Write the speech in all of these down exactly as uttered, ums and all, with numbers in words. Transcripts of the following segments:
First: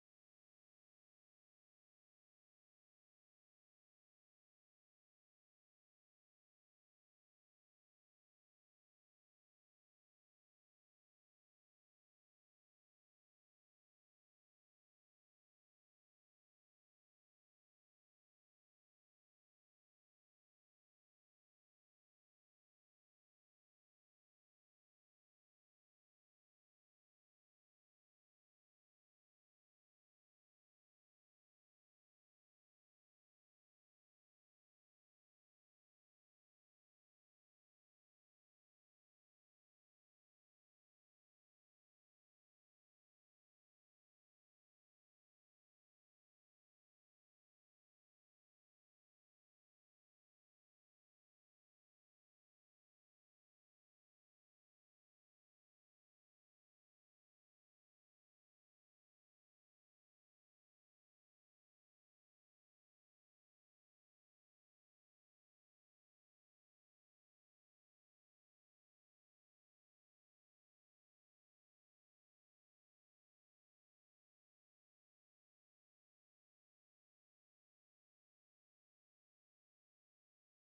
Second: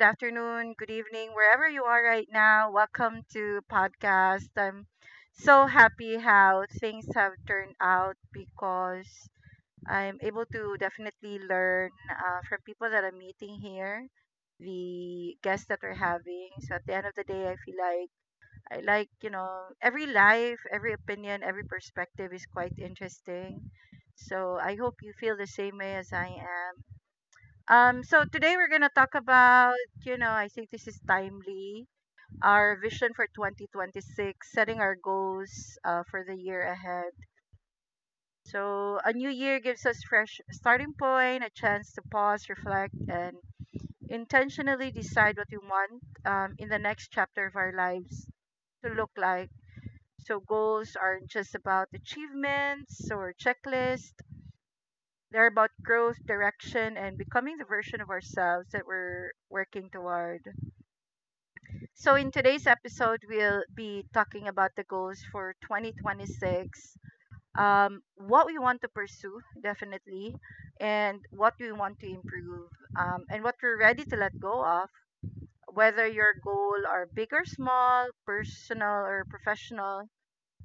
afternoon, good evening, wherever you are right now. Welcome to podcast. I'm so happy how things have turned out because I'm able to definitely learn uh, from people that I'm meeting here, the guests that we're having. So at the end of the day, I feel like I like you know every life, every opinion, every perspective is quite interesting. So I hope you feel the same way as I am. Um, so today we're gonna talk about, you know, I think this is timely. Our vision for twenty twenty-six, setting our goals uh, for the year ahead. So a new year gives us fresh starting point, a chance to pause, reflect, and intentionally decide what we want, um, in the next chapter of our lives to look like. So goals aren't just about achievements or checklists. They're about growth, direction, and becoming the version of ourselves that we're working toward. So, in today's episode, we'll be talking about the goals for twenty twenty-six, um, what we want to pursue, definitely, and what we want to improve, um, and what we're ready to let go of, whether your goal are big or small, personal or professional.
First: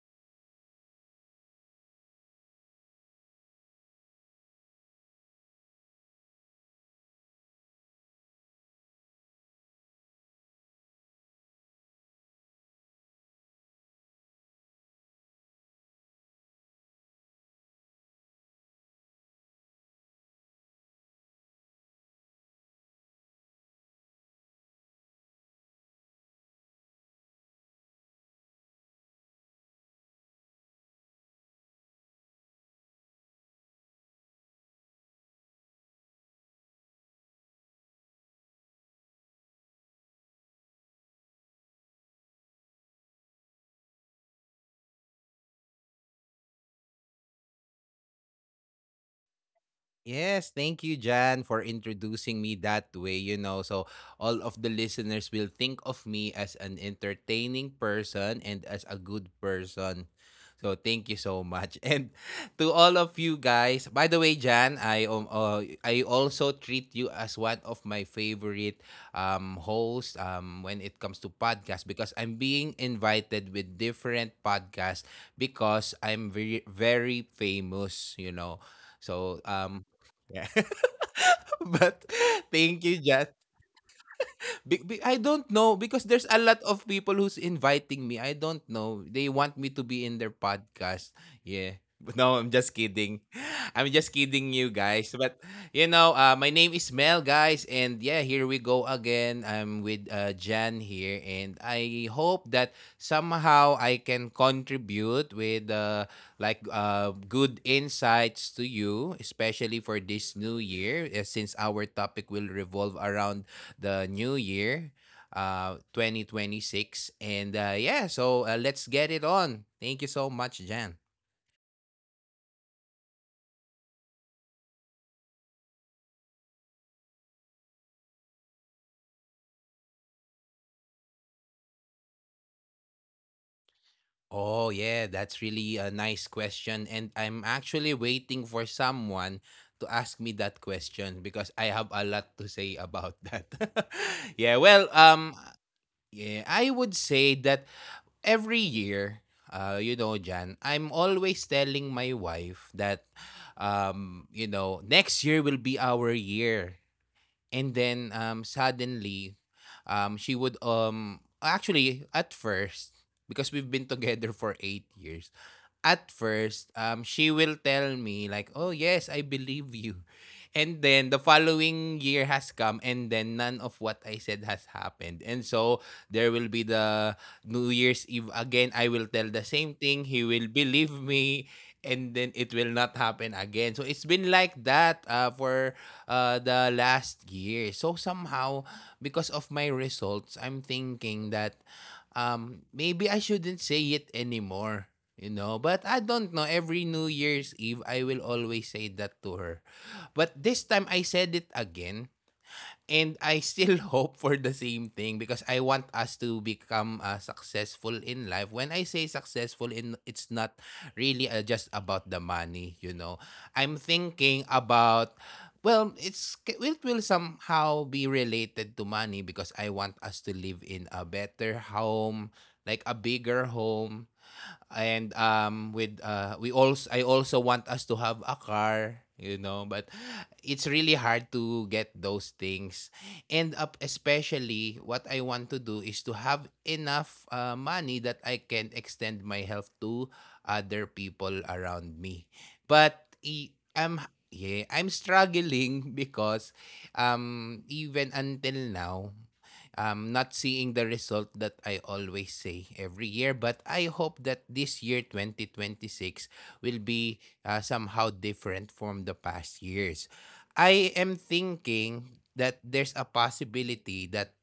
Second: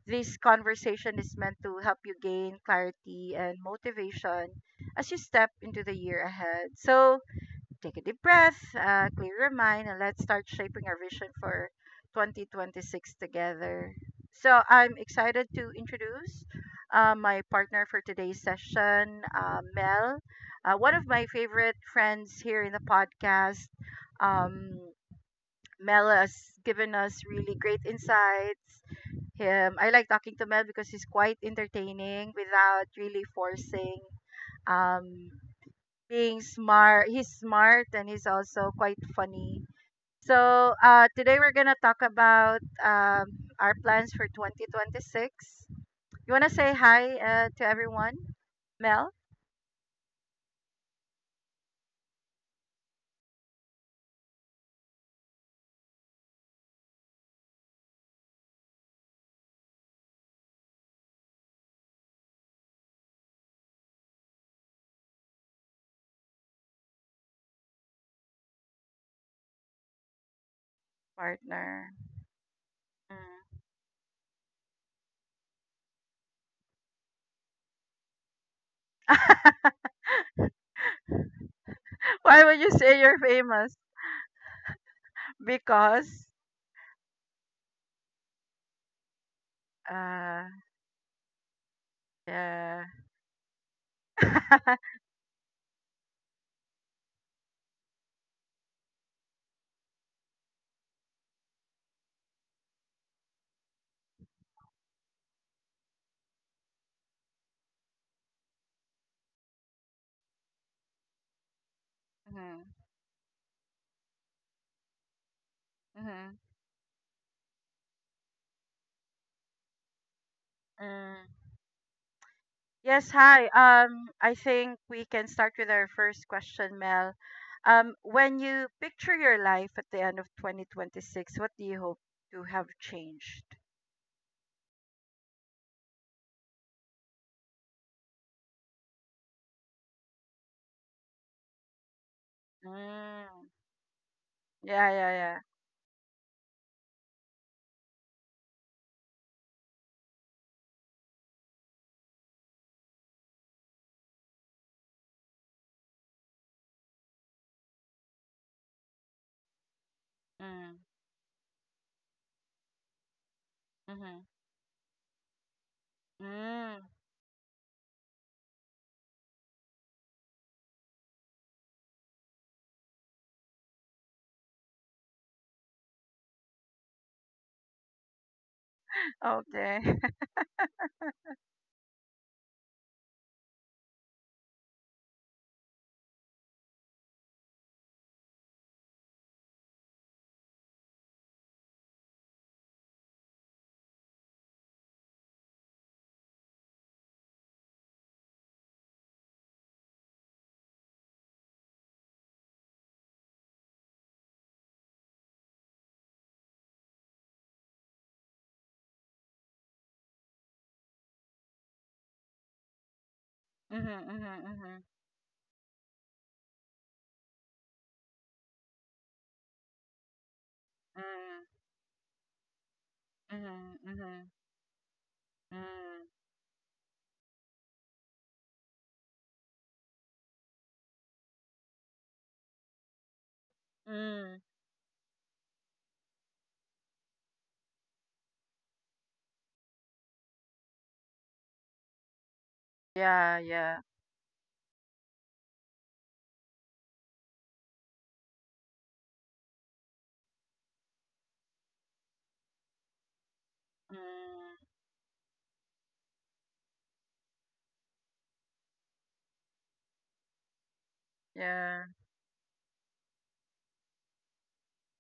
This conversation is meant to help you gain clarity and motivation as you step into the year ahead. So, take a deep breath, uh, clear your mind, and let's start shaping our vision for twenty twenty-six together. So, I'm excited to introduce uh, my partner for today's session, uh, Mel, uh, one of my favorite friends here in the podcast. Um, Mel has given us really great insights. Him, I like talking to Mel because he's quite entertaining without really forcing. Um, Being smart. He's smart and he's also quite funny. So uh, today we're gonna talk about, um, our plans for twenty twenty-six. You wanna say hi uh, to everyone, Mel, Yes, thank you, Jan, for introducing me that way. You know, so all of the listeners will think of me as an entertaining person and as a good person. So thank you so much. And to all of you guys, by the way, Jan, I um uh, I also treat you as one of my favorite um hosts um when it comes to partner. podcasts because I'm being Mm. invited with different podcasts because I'm very very famous, you know. So um yeah. But Why would you say you're thank you, Jess, famous? be- be- I don't know Because because there's a lot of people who's inviting me. I don't know. They want me to be uh, in their podcast. Yeah. But no, yeah. I'm just kidding. I'm just kidding you guys. But you know, uh, my name is Mel, guys, and yeah, here we go again. I'm with uh, Jan here, and I hope that somehow I can contribute with uh, like uh, good insights to you, especially for this new year, uh, since our Mhm, topic will revolve around the new year, uh, mhm, twenty twenty-six. And uh, yeah, so uh, let's get it on. Thank you so much, Jan. mm. Yes, hi. Um, I think we can start with our first question, Mel. Um, when you picture your life at the end of twenty twenty-six, what do you hope to have changed? Oh, yeah, that's really a nice question. And I'm actually waiting for someone to ask me that question because I have a lot to say Mm. about that. Yeah, Yeah, yeah, well, yeah. um, yeah, I would say that every year, uh, you know, Jan, I'm always telling my wife that, um, you know, next year will be our year. And then um suddenly, um she Mm. would, um actually, at first, because we've Mm-hmm. been together for eight years, at Mm. first, um she will tell me, like, oh yes, I believe you. And then the following year has come, and then none of what I said has happened. And so there will be the New Year's Eve again, I will tell the Okay. same thing, he will believe me, and then it will not happen again. So it's been like that, uh, for uh, the last year. So somehow, because of my results, I'm thinking that, um, maybe I shouldn't say it anymore. You know, but I don't know. Every New Year's Eve, I will always say that to her. But this time, I said it again. And I still hope for the same thing because I want us to become uh, successful in life. When I say successful in, it's not really uh, just about the money, you know. Mm-hmm, I'm mm-hmm, mm-hmm. thinking about, well, it's it will somehow be related to money because I want us to live in Mm, a better home, like a mm-hmm, bigger mm, home, and um with uh we also I also want us to have a car you know but it's really hard to get those things. And up, mm. especially what I want to do is to have enough uh, money that I can extend my health to other people around me. Yeah, but yeah. i- I'm yeah I'm struggling because um even until now I'm not seeing the result that I always say every year, but I Mm, hope that this year, twenty twenty-six, will be uh, somehow different from the past years. I am yeah. thinking that there's a possibility that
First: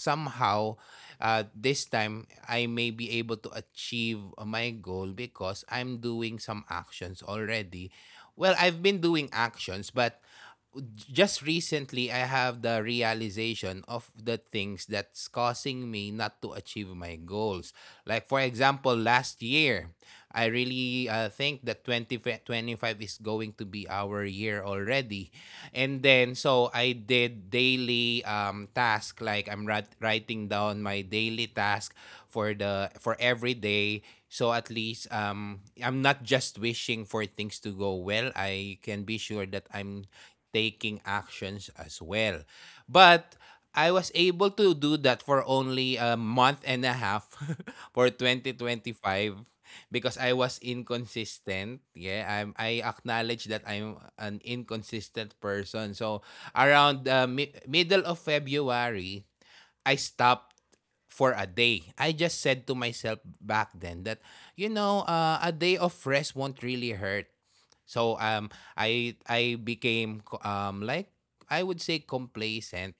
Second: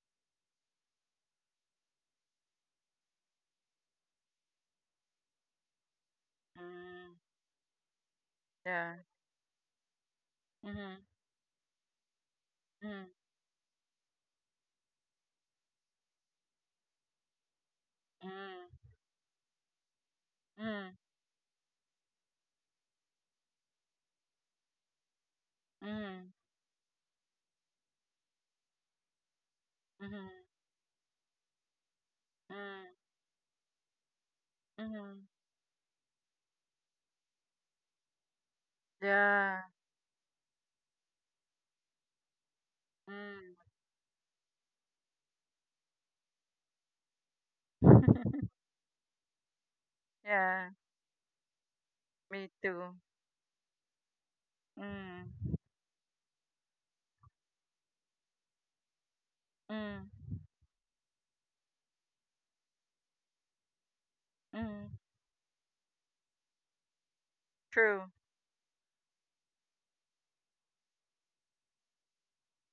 somehow, uh, this time I may be able to achieve my goal because I'm doing some Mm, actions already. Well, I've yeah. been doing actions, but Mm-hmm, just recently I have the mm, realization of the things that's causing me not to achieve my goals. Like, for example, mm, last year, I mm, really uh, think that twenty twenty-five is going to be our year already. And then mm, so I did daily um task, like I'm writ- mm, writing down my daily task for the mm, for every day so at least mhm. um I'm not just wishing for things to go well. I can be sure Yeah. that I'm taking actions as well. But Mm. I was able to do that for only a month and a half for twenty twenty-five because I was Yeah, inconsistent. Yeah, I'm me I too. acknowledge that I'm an inconsistent Mm. person. So around the mi- middle of February, I Mm. stopped for a day. I just said to myself back then that, you know, Mm. uh, a day of rest won't really hurt. So True. um, I I became co- um like, I would say, complacent,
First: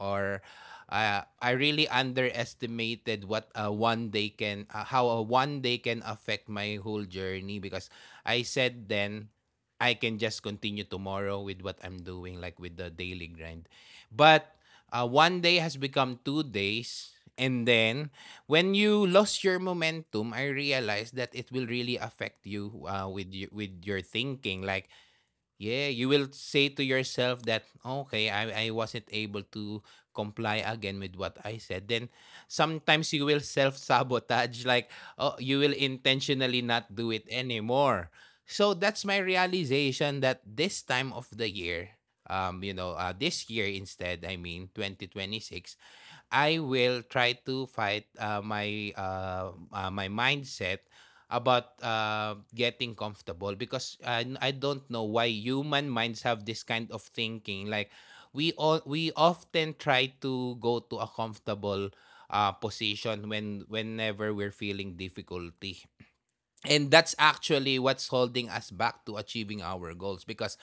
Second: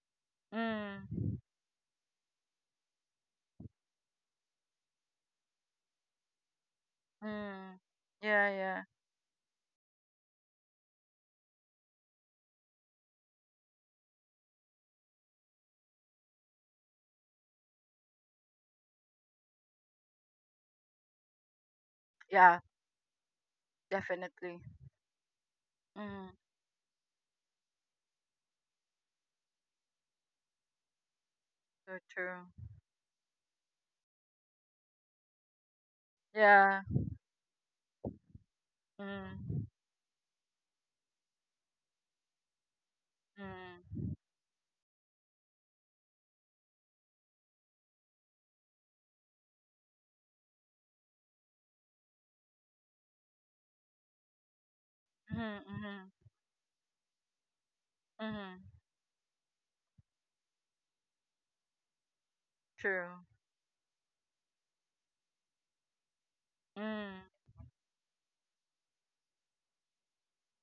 or uh, Mm. I really underestimated what a one day can uh, how a one day can affect my whole journey Mm. because I Yeah, yeah. said then I can just continue tomorrow with what I'm doing, like with the daily grind. But uh, one day has become two days. And then, when you lost your momentum, I realized that it will really affect Yeah, you, uh, with you, with your definitely. thinking. Like, yeah, you will Mm. say to yourself that okay, I I wasn't able to comply again with what I said. So Then true. sometimes you will self-sabotage, like oh, you will intentionally Yeah. not do it anymore. So that's my Mm. realization that this time of the year, um you know, uh, this year Mm. instead, I mean twenty twenty six, I will try to fight uh, my uh, uh, my mindset about uh, getting comfortable because I, I don't know why Mm. human Mm. minds have this kind of thinking, like we Mm. all we often try to go to a comfortable uh, True. position when whenever we're feeling difficulty. And that's Mm. actually what's holding us back to achieving our goals because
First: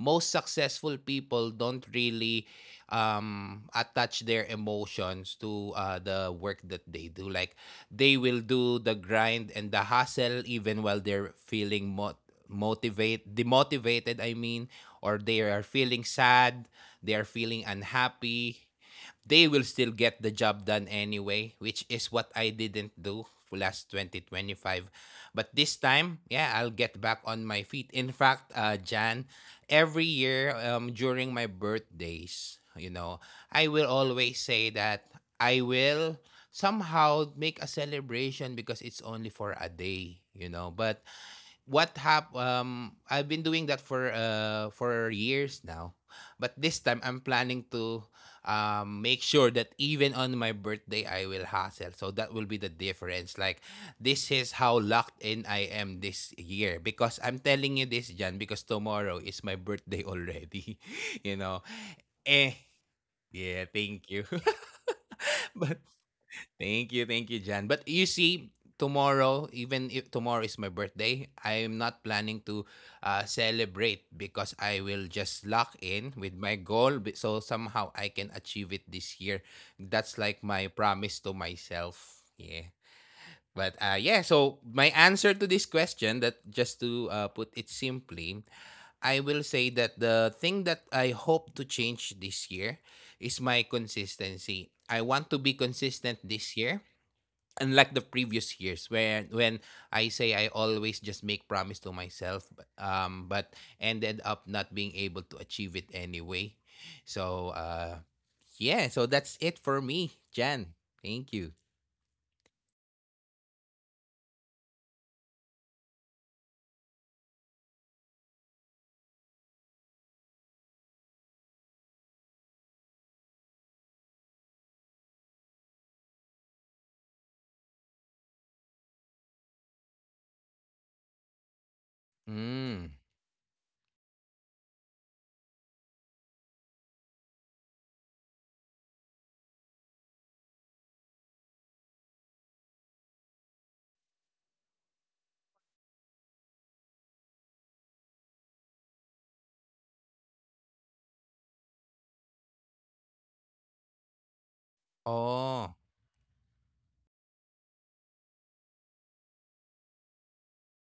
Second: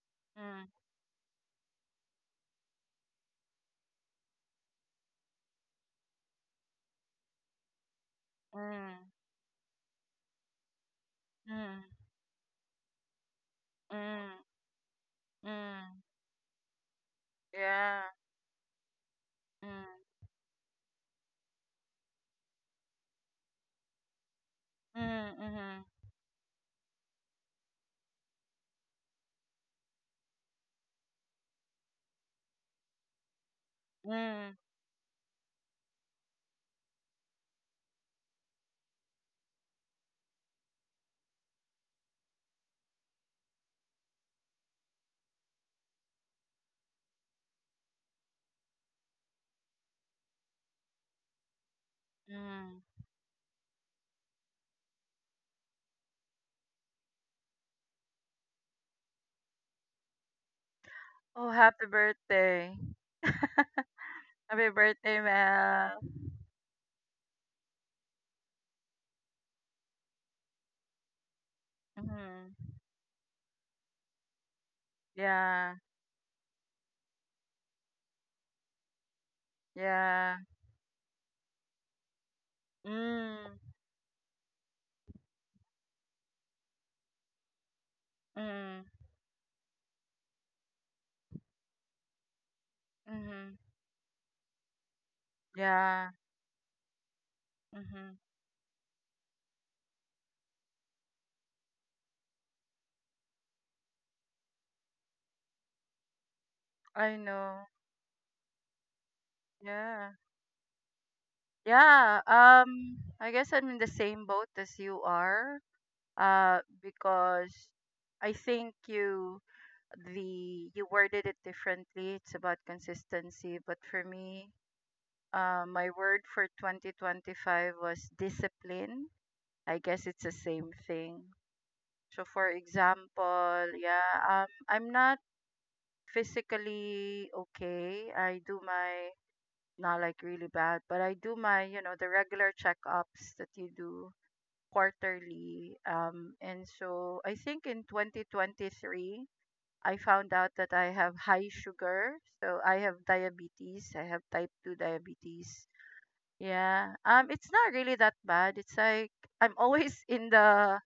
most Mm. successful people don't really, um, attach their emotions to uh, the work that they do. Like, they will do the Mm. grind and the hustle even while they're Mm. feeling mo- motivate demotivated. I Mm. mean, or they are feeling Mm. sad, they are feeling Yeah. unhappy, they will still get Mm. the job done anyway, which is what I didn't do for last twenty twenty-five. Mm. But this Mm. time, yeah, I'll get back on my feet. In fact, uh, Jan, every year, um, during my birthdays, you know, I will always Mm. say that I will somehow make a celebration because it's only for a day, you know. But what hap um I've been doing that for uh for years now. But this time I'm planning to um make sure that even on my birthday I will hustle. So that will be the Mm. difference. Like, this is how locked in I am this year because I'm telling you this, Jan, because tomorrow is my birthday already. you Oh, know. happy Eh birthday. yeah, thank you. Happy birthday, but Mel. thank you, thank you, Jan. But you see, tomorrow, even if tomorrow is my birthday, I'm not planning to Mm-hmm. uh, celebrate because I will just Yeah. lock in with my goal, b- so somehow I can achieve it this year. That's Yeah. like my promise to myself. Yeah. Mm. But uh, yeah, so my answer to this question, that just to uh, put it simply, Mm. I will say that the thing that I hope to change this year is Mm-hmm. my consistency. I want to be Yeah. consistent this year, unlike the Mm-hmm. previous years, when when I say I always just make promise to myself, but- um but ended up not being able to achieve it anyway. I So know. uh yeah, so that's it for Yeah. me, Jan. Thank you. Yeah. Um. I guess I'm in the same boat as you are. Uh. Because I think you the you worded it differently. It's about consistency. But for me, uh, my word for twenty twenty-five was discipline. I guess it's the same thing. So for Mm. example, yeah, um, I'm not physically okay. I do my not like really bad, but I do my, you know, the regular checkups that you do quarterly. Um, and so I think in twenty twenty-three, I found out that I have high sugar. So I have diabetes. I have type two diabetes. Oh, Yeah. Um, it's not really that bad. It's like I'm always in the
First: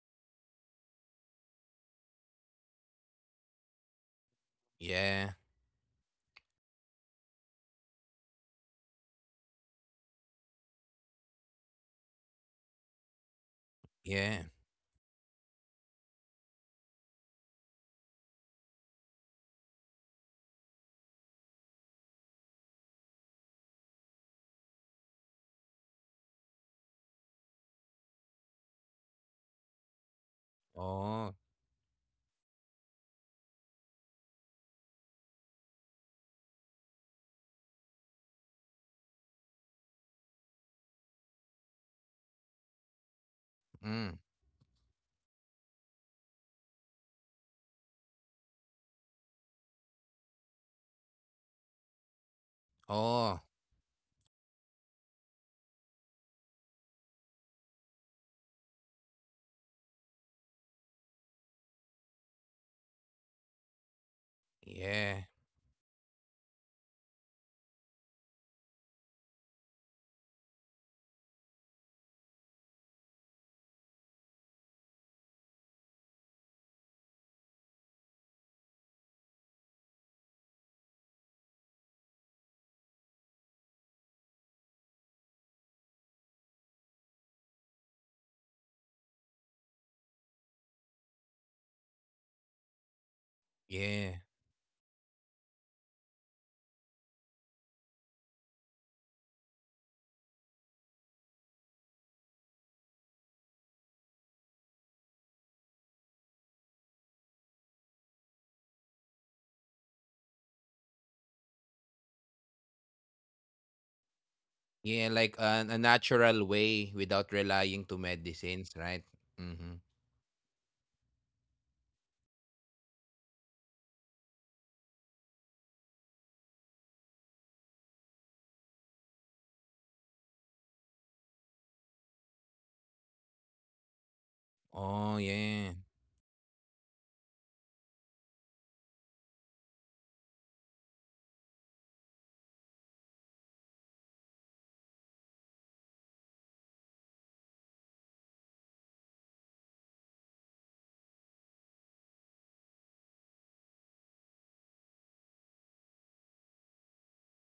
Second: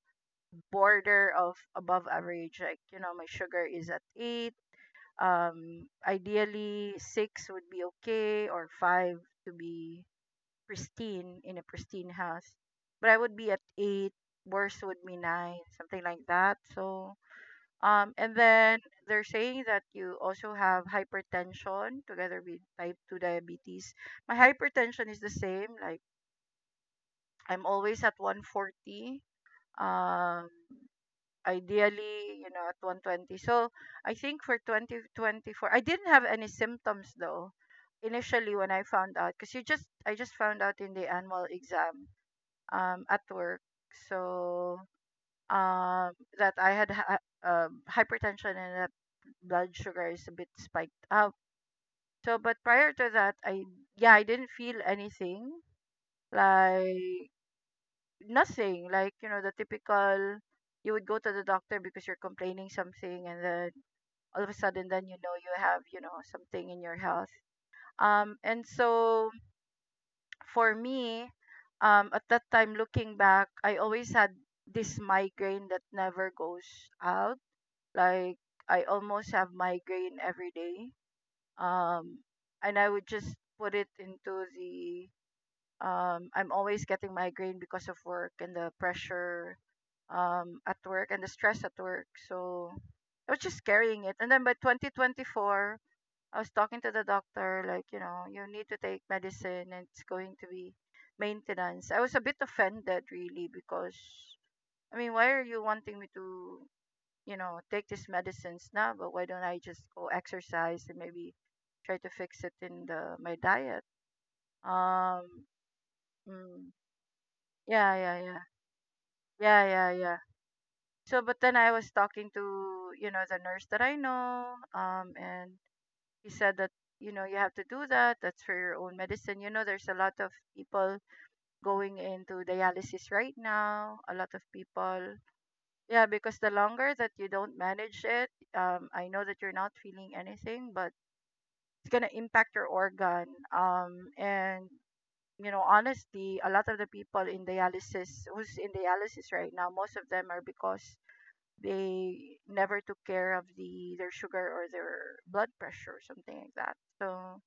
border of above average. Like, you know, my sugar is at eight. yeah. Um, ideally, six would be okay, or five to be pristine in a pristine house. But I would be at eight. Yeah. Worst would be nine, something like that. So, um, and then they're saying that you also have hypertension together with type two diabetes. My hypertension is the same. Like, I'm always at one forty. Um, Oh. ideally, you know, at one twenty. So I think for twenty twenty-four, I didn't have any symptoms though initially when I found out because you just I just found out in the annual exam um at work. Mm. So um that I had ha- um hypertension and that blood sugar is a bit spiked up. So, but prior to that, Oh. I yeah, I didn't feel anything, like, nothing, like, you know the typical. You would go to the doctor because you're complaining something, and then all of a sudden, then, you Yeah. know you have, you know something in your health. Um and so for me, um at that time, looking back, I always had this migraine that never goes out. Like, I almost have migraine every day. Um and I would just put it into the, um I'm always getting migraine because of work and the pressure, um at work, and the stress at work. So I was just carrying it. Yeah. And then by twenty twenty-four, I was talking to the doctor, like, you know, you need to take medicine and it's going to be maintenance. I was a bit offended, really, because, I mean, why are you wanting me to, you know, take these medicines now? But why don't I just go exercise and maybe try to fix it in the my diet? Yeah, Um, like a, a natural mm, way without relying yeah, to yeah, yeah. medicines, right? Yeah, Mhm. yeah, yeah. So, but then I was talking to, you know, the nurse that I know, um, and he said that, you know you have to do that. That's for your own medicine. You know there's a lot of people going into dialysis right now. A lot of people, Oh, yeah. yeah, because the longer that you don't manage it, um I know that you're not feeling anything, but it's going to impact your organ. Um and you know honestly, a lot of the people in dialysis, who's in dialysis right now, most of them are because they never took care of the their sugar or their blood pressure or something like that. So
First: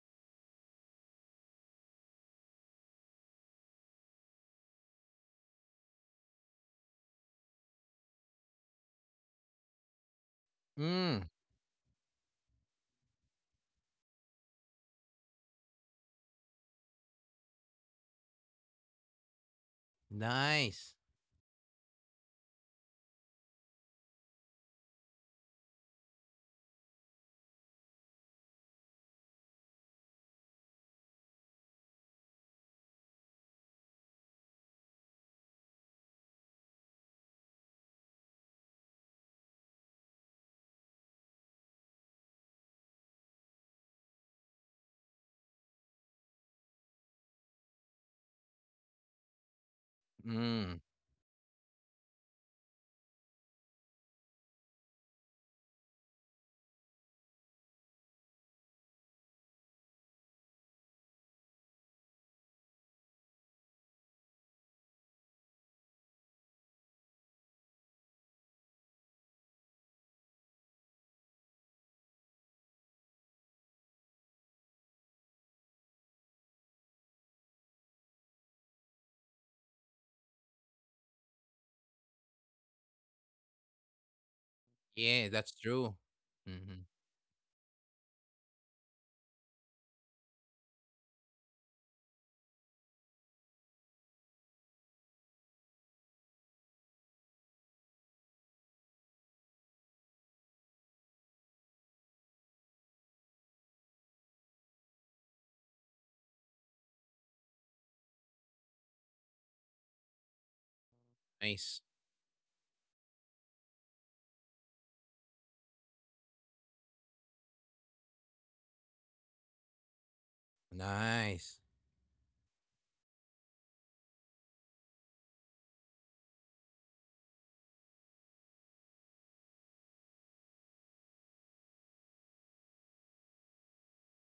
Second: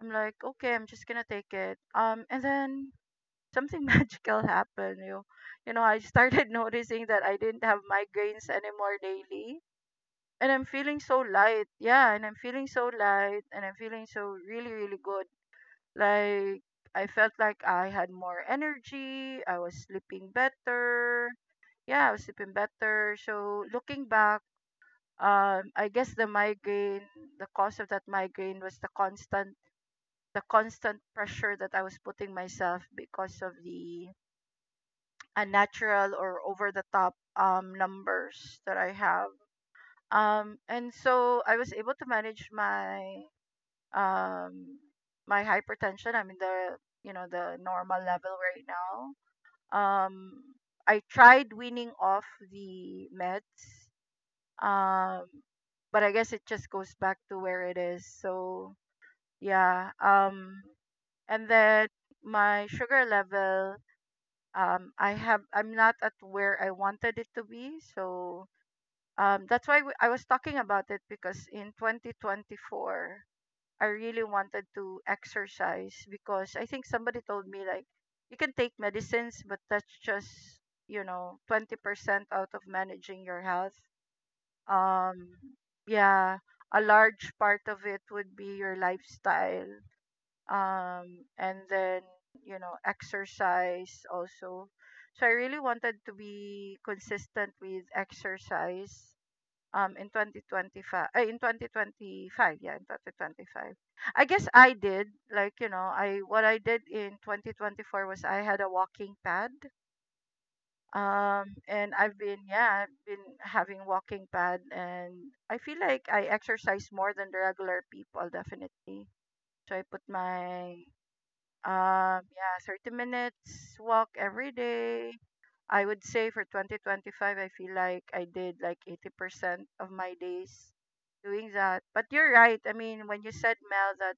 I'm like, okay, I'm just gonna take it. Um, and then something magical happened. You, you know, I started noticing that I didn't have migraines anymore daily, and I'm feeling so Mm. light. Yeah, and I'm feeling so light, and I'm feeling so really, really good. Like, I felt like I had more energy. I was sleeping Nice. better. Yeah, I was sleeping better. So looking back, um, I guess the migraine, the cause of that migraine was the constant the constant pressure that I was putting myself because of the unnatural or over the top, um, numbers that I have. Um, and so I was able to manage my um, my hypertension. I'm in the you know the normal level right now. Um, Mm. I tried weaning off the meds, um, but I guess it just goes back to where it is. So yeah. Um, and then my sugar level, um i have i'm not at where I wanted it to be. So um that's why we, i was talking about it, because in twenty twenty-four I really wanted to exercise, because I think somebody told me like you can take medicines but that's just, you know twenty percent out of managing your health. um Yeah, that's true. yeah, Mhm. a large part of it would be your lifestyle, um and then, you know exercise also. So I really wanted to be consistent with exercise, um in twenty twenty-five uh, in twenty twenty-five, yeah, in twenty twenty-five I guess I did. Like, you know, I what I did in twenty twenty-four was I had a walking pad, um Nice. and I've been yeah I've been having walking pad. And I feel like I exercise more than the regular people, definitely. So I put my, Nice. um, yeah, 30 minutes walk every day. I would say for twenty twenty-five, I feel like I did like eighty percent of my days doing that. But you're right. I mean, when you said, Mel, that,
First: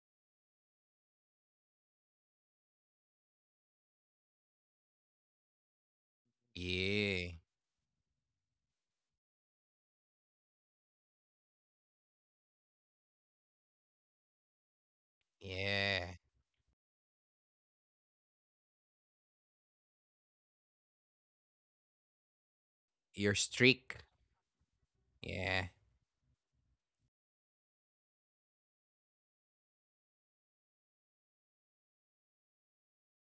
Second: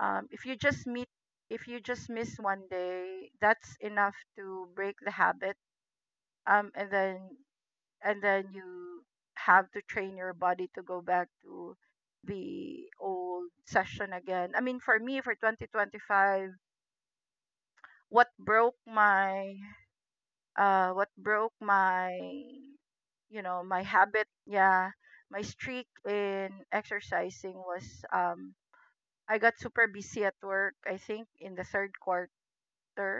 um, if you just meet, if you just miss one day, that's enough to break the habit. Um, and then, Yeah. and then you have to train your body to go back to the old session again. I mean, for me, for Yeah. twenty twenty-five, what broke my uh what broke my, Your you know my streak. habit, yeah, my Yeah. streak in exercising was, um I got super busy at work, I think, in the third quarter,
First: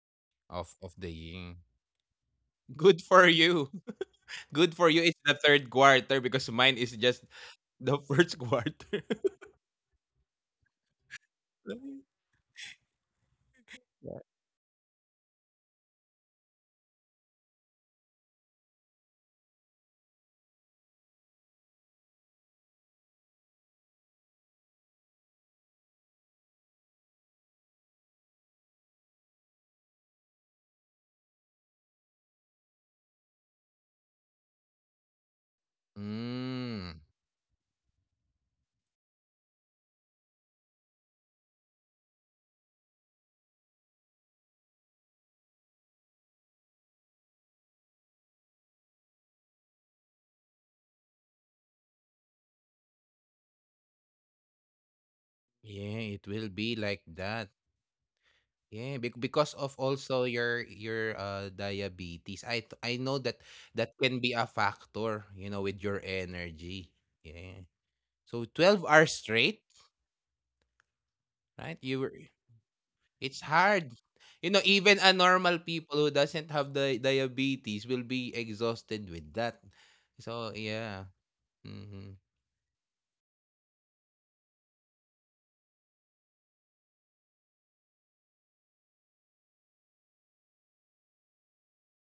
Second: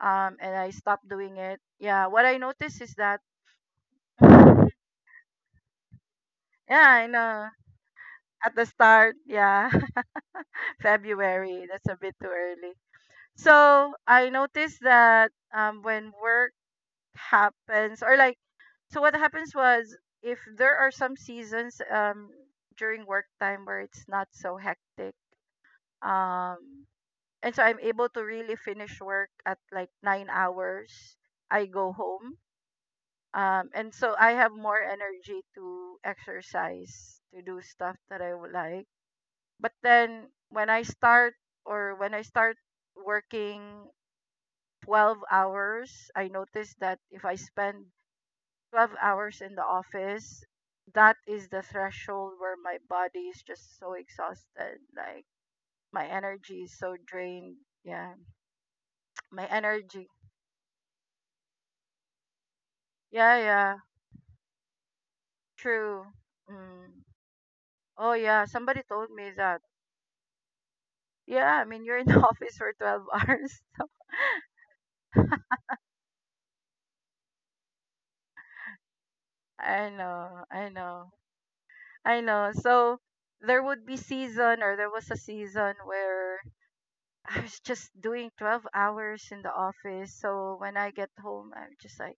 um and I Of of stopped the doing year. it. Yeah, what I noticed is Good that for you. yeah, Good for you. It's the third quarter because mine is I just know. the first At the quarter. start, yeah. February, that's a bit too early. So I noticed that, um when work happens, or like, so what happens was, if there are some seasons, um during work time where it's not so hectic, um and so I'm able to really finish work at like nine hours, I go home. Um and so I have more energy to Mm. exercise, to do stuff that I would like. But then, when i start or when i start working twelve hours, I notice that if I spend twelve hours in the office, that is the threshold where my body is just so exhausted. Like, my Yeah, it will energy is be so like drained. that. Yeah, Yeah, bec my because of energy. also your your uh diabetes. I th I know Yeah, that yeah, that can be a factor, you know, with true. your energy. Mm. Yeah. Oh, yeah, So somebody twelve told hours me that. straight, Yeah, I mean, right? you're in You the were office for twelve it's hours. hard. You know, even a normal people who doesn't have the diabetes will be exhausted with that. I know, So, I know, yeah. I Hmm. know. So there would be season or there was a season where I was just doing 12 hours in the office. So when I get home, I'm just like,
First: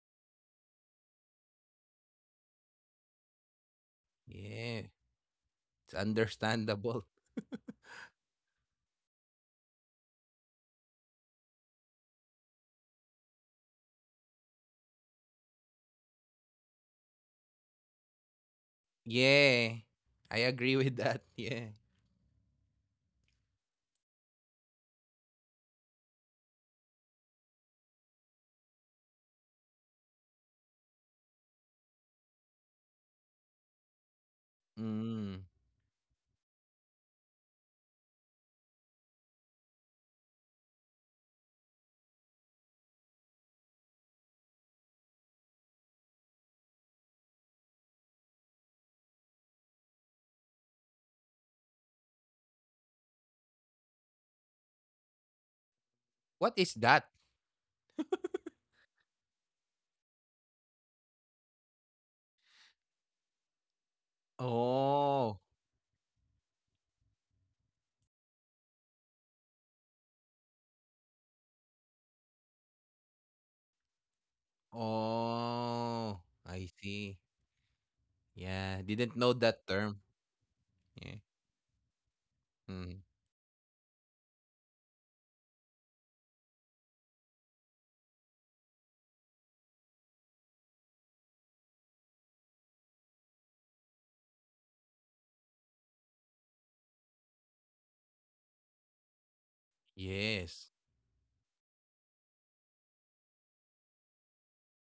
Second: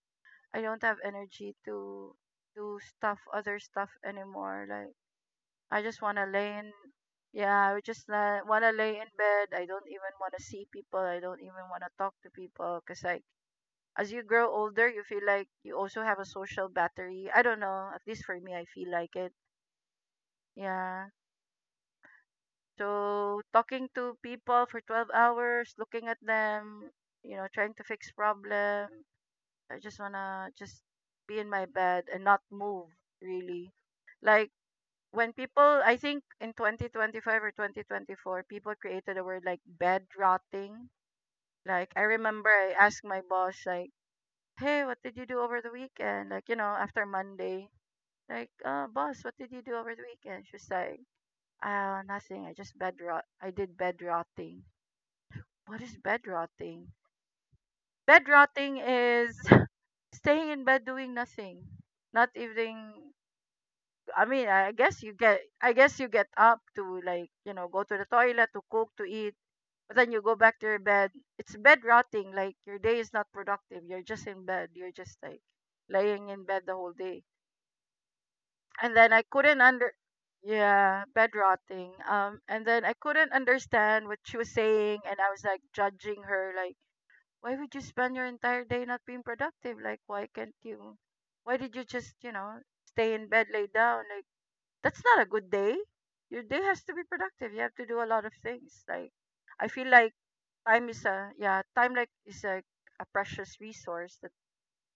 I don't have energy to do stuff other stuff anymore. Yeah. Like I It's just wanna lay in understandable. yeah, I just la- wanna lay in bed. I don't even wanna see people. I don't even wanna talk to people. Cause like as you grow older, you feel like you also have a social battery. I don't know. At least for me, I feel like it. Yeah. I agree with Yeah. that. Yeah. So talking to people for twelve hours, looking at them, you know, trying to fix problem. I just wanna just be in my bed and not move really. Like when Mm. people I think in twenty twenty-five or twenty twenty-four people created a word like bed rotting. Like I remember I asked my boss like, "Hey, what did you do over the weekend?" Like, you know, after Monday. Like, "Uh, boss, what did you do over the weekend?" She was like, "Uh, nothing. I just bed rot. I did bed rotting." What is bed What is rotting? that? Bed rotting is staying in bed doing nothing not even." I mean, I guess you Oh. get, I guess you get up to like, you know, go to the toilet, to cook, to eat, but then you go back to your bed. It's bed rotting. Like your day is not productive. You're just in bed. You're just like Oh, laying in bed I the whole see. day. Yeah, And didn't then I know couldn't that under, term. Yeah, Yeah. bed rotting. Um, and then I Mm. couldn't understand what she was saying, and I was like judging her, like, why would you spend your entire day not being productive? Like, why can't you? Why did you just, you know, stay in bed, lay down, like that's not a good day. Your day has to be productive. You have to do a lot of things. Like I feel like Yes. time is a yeah, time like is like a precious resource that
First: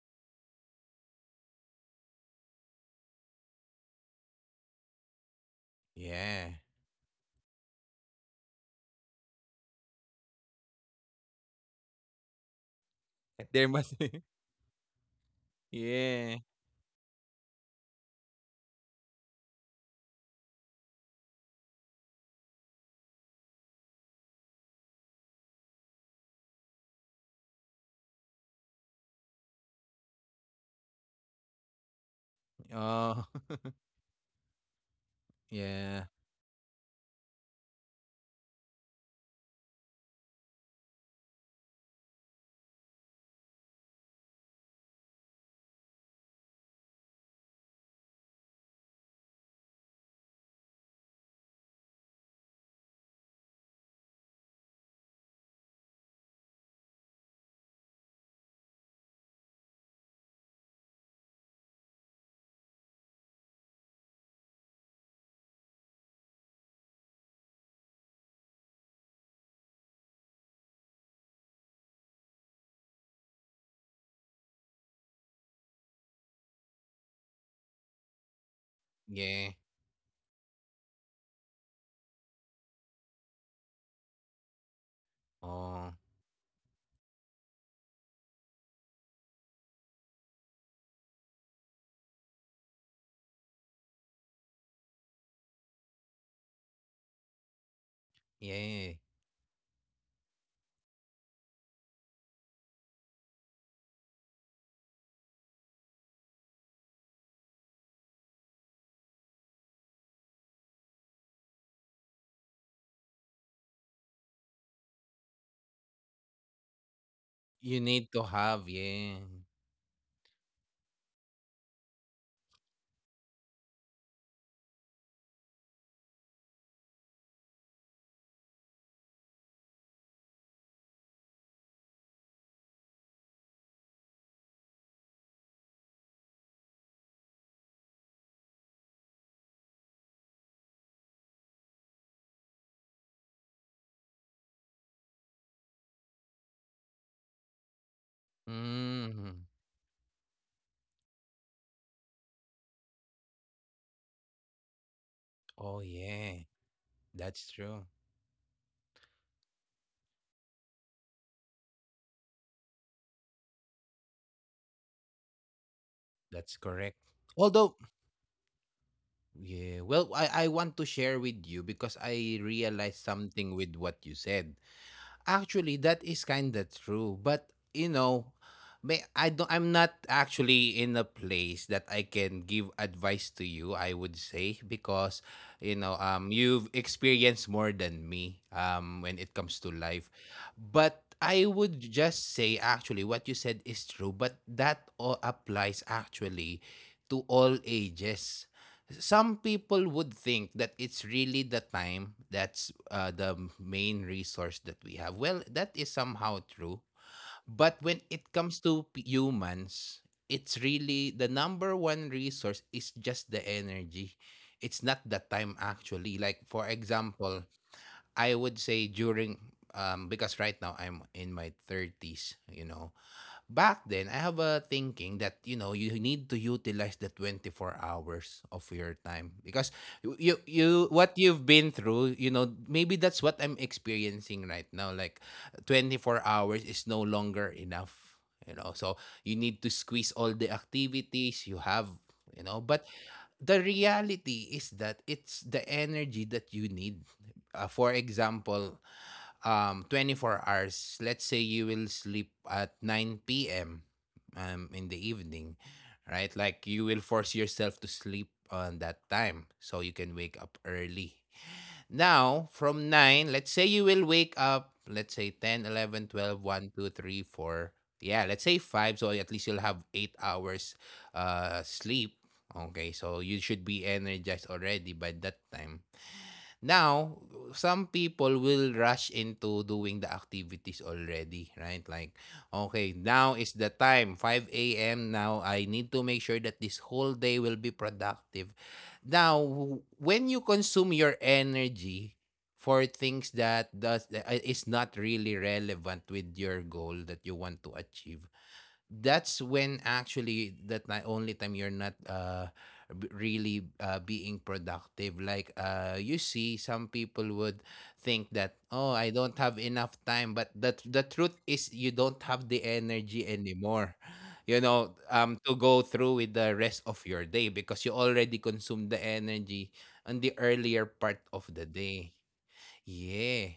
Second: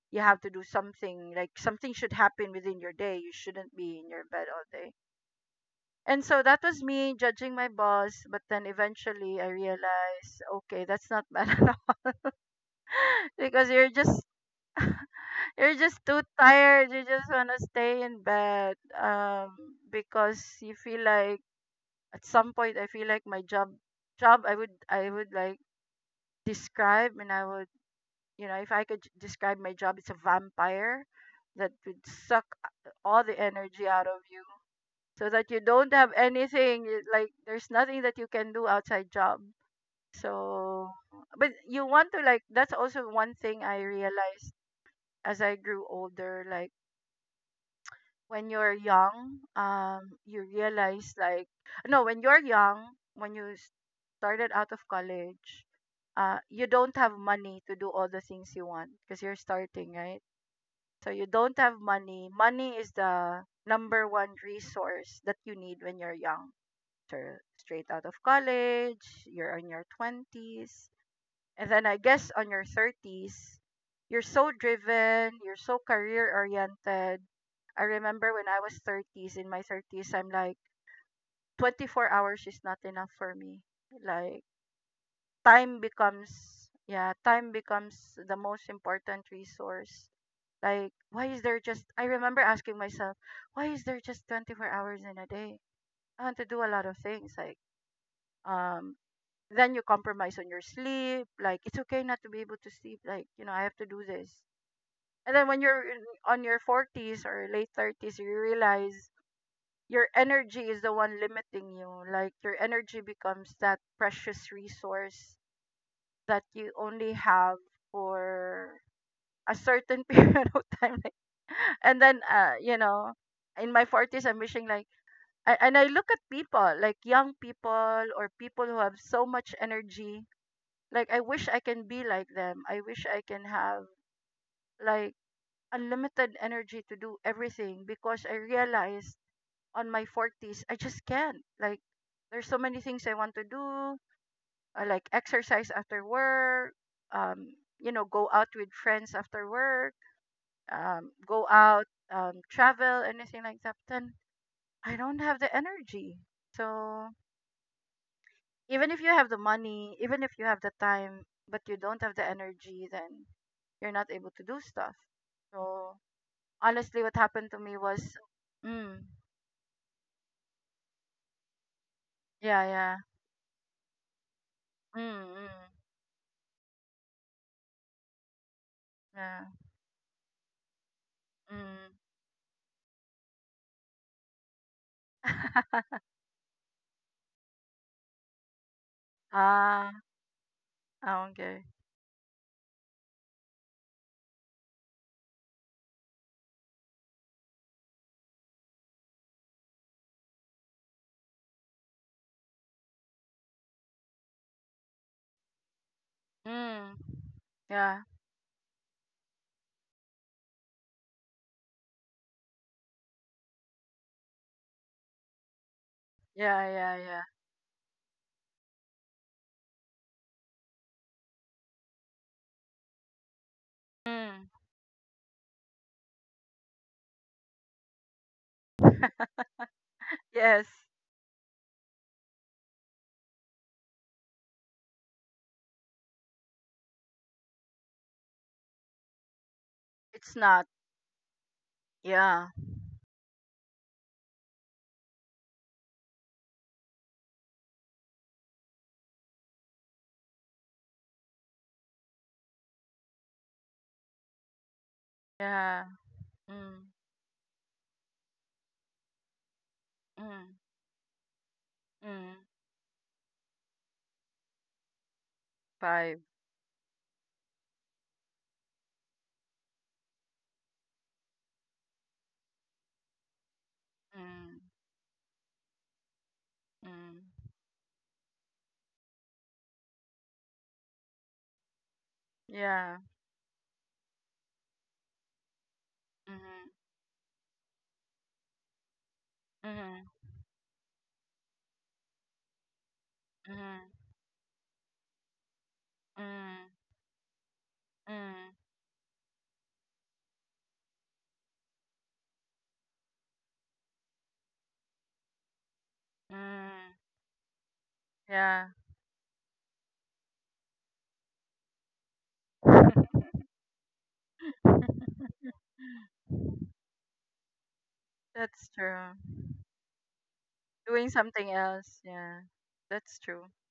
you have to do something. Like something should happen within your day. You shouldn't be in your bed all day. And so Yeah. that was me judging my boss, but then eventually I realized, okay, that's not bad at all. There Because you're must be. just you're just too Yeah. tired. You just wanna stay in bed. Um, because you feel like at some point I feel like my job job I would I would like describe and I would you know if I could j- describe my job. It's a vampire that would suck a- Oh, all the energy out of you, so that you don't yeah. have anything y- like there's nothing that you can do outside job. So but you want to, like, that's also one thing I realized as I grew older. Like when you're young, um, you realize like no, when you're young, when you s- started out of college, uh, you don't have money to do all the things you want because you're starting, right? So you don't have money. Money is the number one resource that you need when you're young. Sure, straight out of college, you're in your twenties. And then I guess on your thirties, you're so driven, you're so career oriented. I remember when I was thirties, in Yeah. my thirties, I'm like, twenty-four hours is not enough for me. Like, time Oh, becomes, yeah, time becomes the most important resource. Like, why is there just, I remember asking myself, why is there just twenty-four hours in a day? I want to do a lot of things. Like, um, yeah. then you compromise on your sleep, like it's okay not to be able to sleep, like you know I have to do this. And then when you're in, on your forties or late thirties you realize your energy is the one limiting you, like your energy becomes that precious resource that you only have You need to have, for yeah. a certain period of time, like, and then uh, you know, in my forties I'm wishing like I, and I look at people, like young people or people who have so much energy, like I wish I can be like them. I wish I can have like unlimited energy to do everything because I realized on my forties I just can't. Like there's so many things I want to do, uh, like exercise after work, um you know, go out with friends after Mm. work, um go out, um travel, anything like that. Then I don't have the Oh, energy. yeah. So That's true. even if you have the money, even if you have the time, but you don't have the energy, then you're not able to do stuff. So That's honestly, correct. what happened to me Although, was, mm, yeah, well, I, I want to share with you because I yeah, yeah, realized something with what you said. mm, mm, Actually, that is kind of true, but, you know, may I yeah, don't I'm not actually in a place mm. that I can give advice to you, I would say, because, you know, um, you've experienced more than me, um, when it comes to Ah, life. ah, But okay, I would just say, actually, what you said is true, but that all applies actually to all ages. Some people would think that it's really the time that's uh, the main resource that we have. Well, that is somehow mm, true. But yeah, when it comes to p- humans, it's really the number one resource is just the energy. It's not the time actually. Like, yeah, for yeah, yeah, example, I would say during, um, because right now I'm in my thirties, you know, back then I mm, have a thinking that you know you need to utilize the twenty-four hours of your time. Because you you yes, you- what you've been through, you know maybe that's what I'm experiencing right now. Like, twenty-four hours is no longer enough, you know so you need to squeeze it's all not, the activities you have, yeah, you know but the reality is that it's the energy that you need. Uh, for example, um twenty-four hours. Let's say you will sleep at nine p.m., um in the evening. yeah, Right? Like, mm, you will force yourself to sleep on that time, so you can wake mm, up early. mm, Now, from nine, let's say you will wake up, let's say ten, five, eleven, twelve, one, two, three, four. Yeah, let's say five, so at least you'll have eight hours uh sleep. Okay, so you should be mm, energized already by that time. mm, Now, some people will rush into doing the activities already, right? Like, yeah, okay, now is the time, five a m. Now, I need to make sure mm, that this whole day will be productive. Now, mm, when you consume your energy for things that mm, does that uh, is not really relevant with mm. your goal that you want to achieve, Mm, that's when actually that the only time you're not uh b- really uh, being productive. Like, uh you see, mm, some people would think yeah. that, oh, I don't have enough time, but the, the truth is you don't have the energy anymore, you know um to go through with the rest of your day, because you already That's consumed the true. energy on the earlier Doing part something of the else, day. yeah. That's true. Yeah.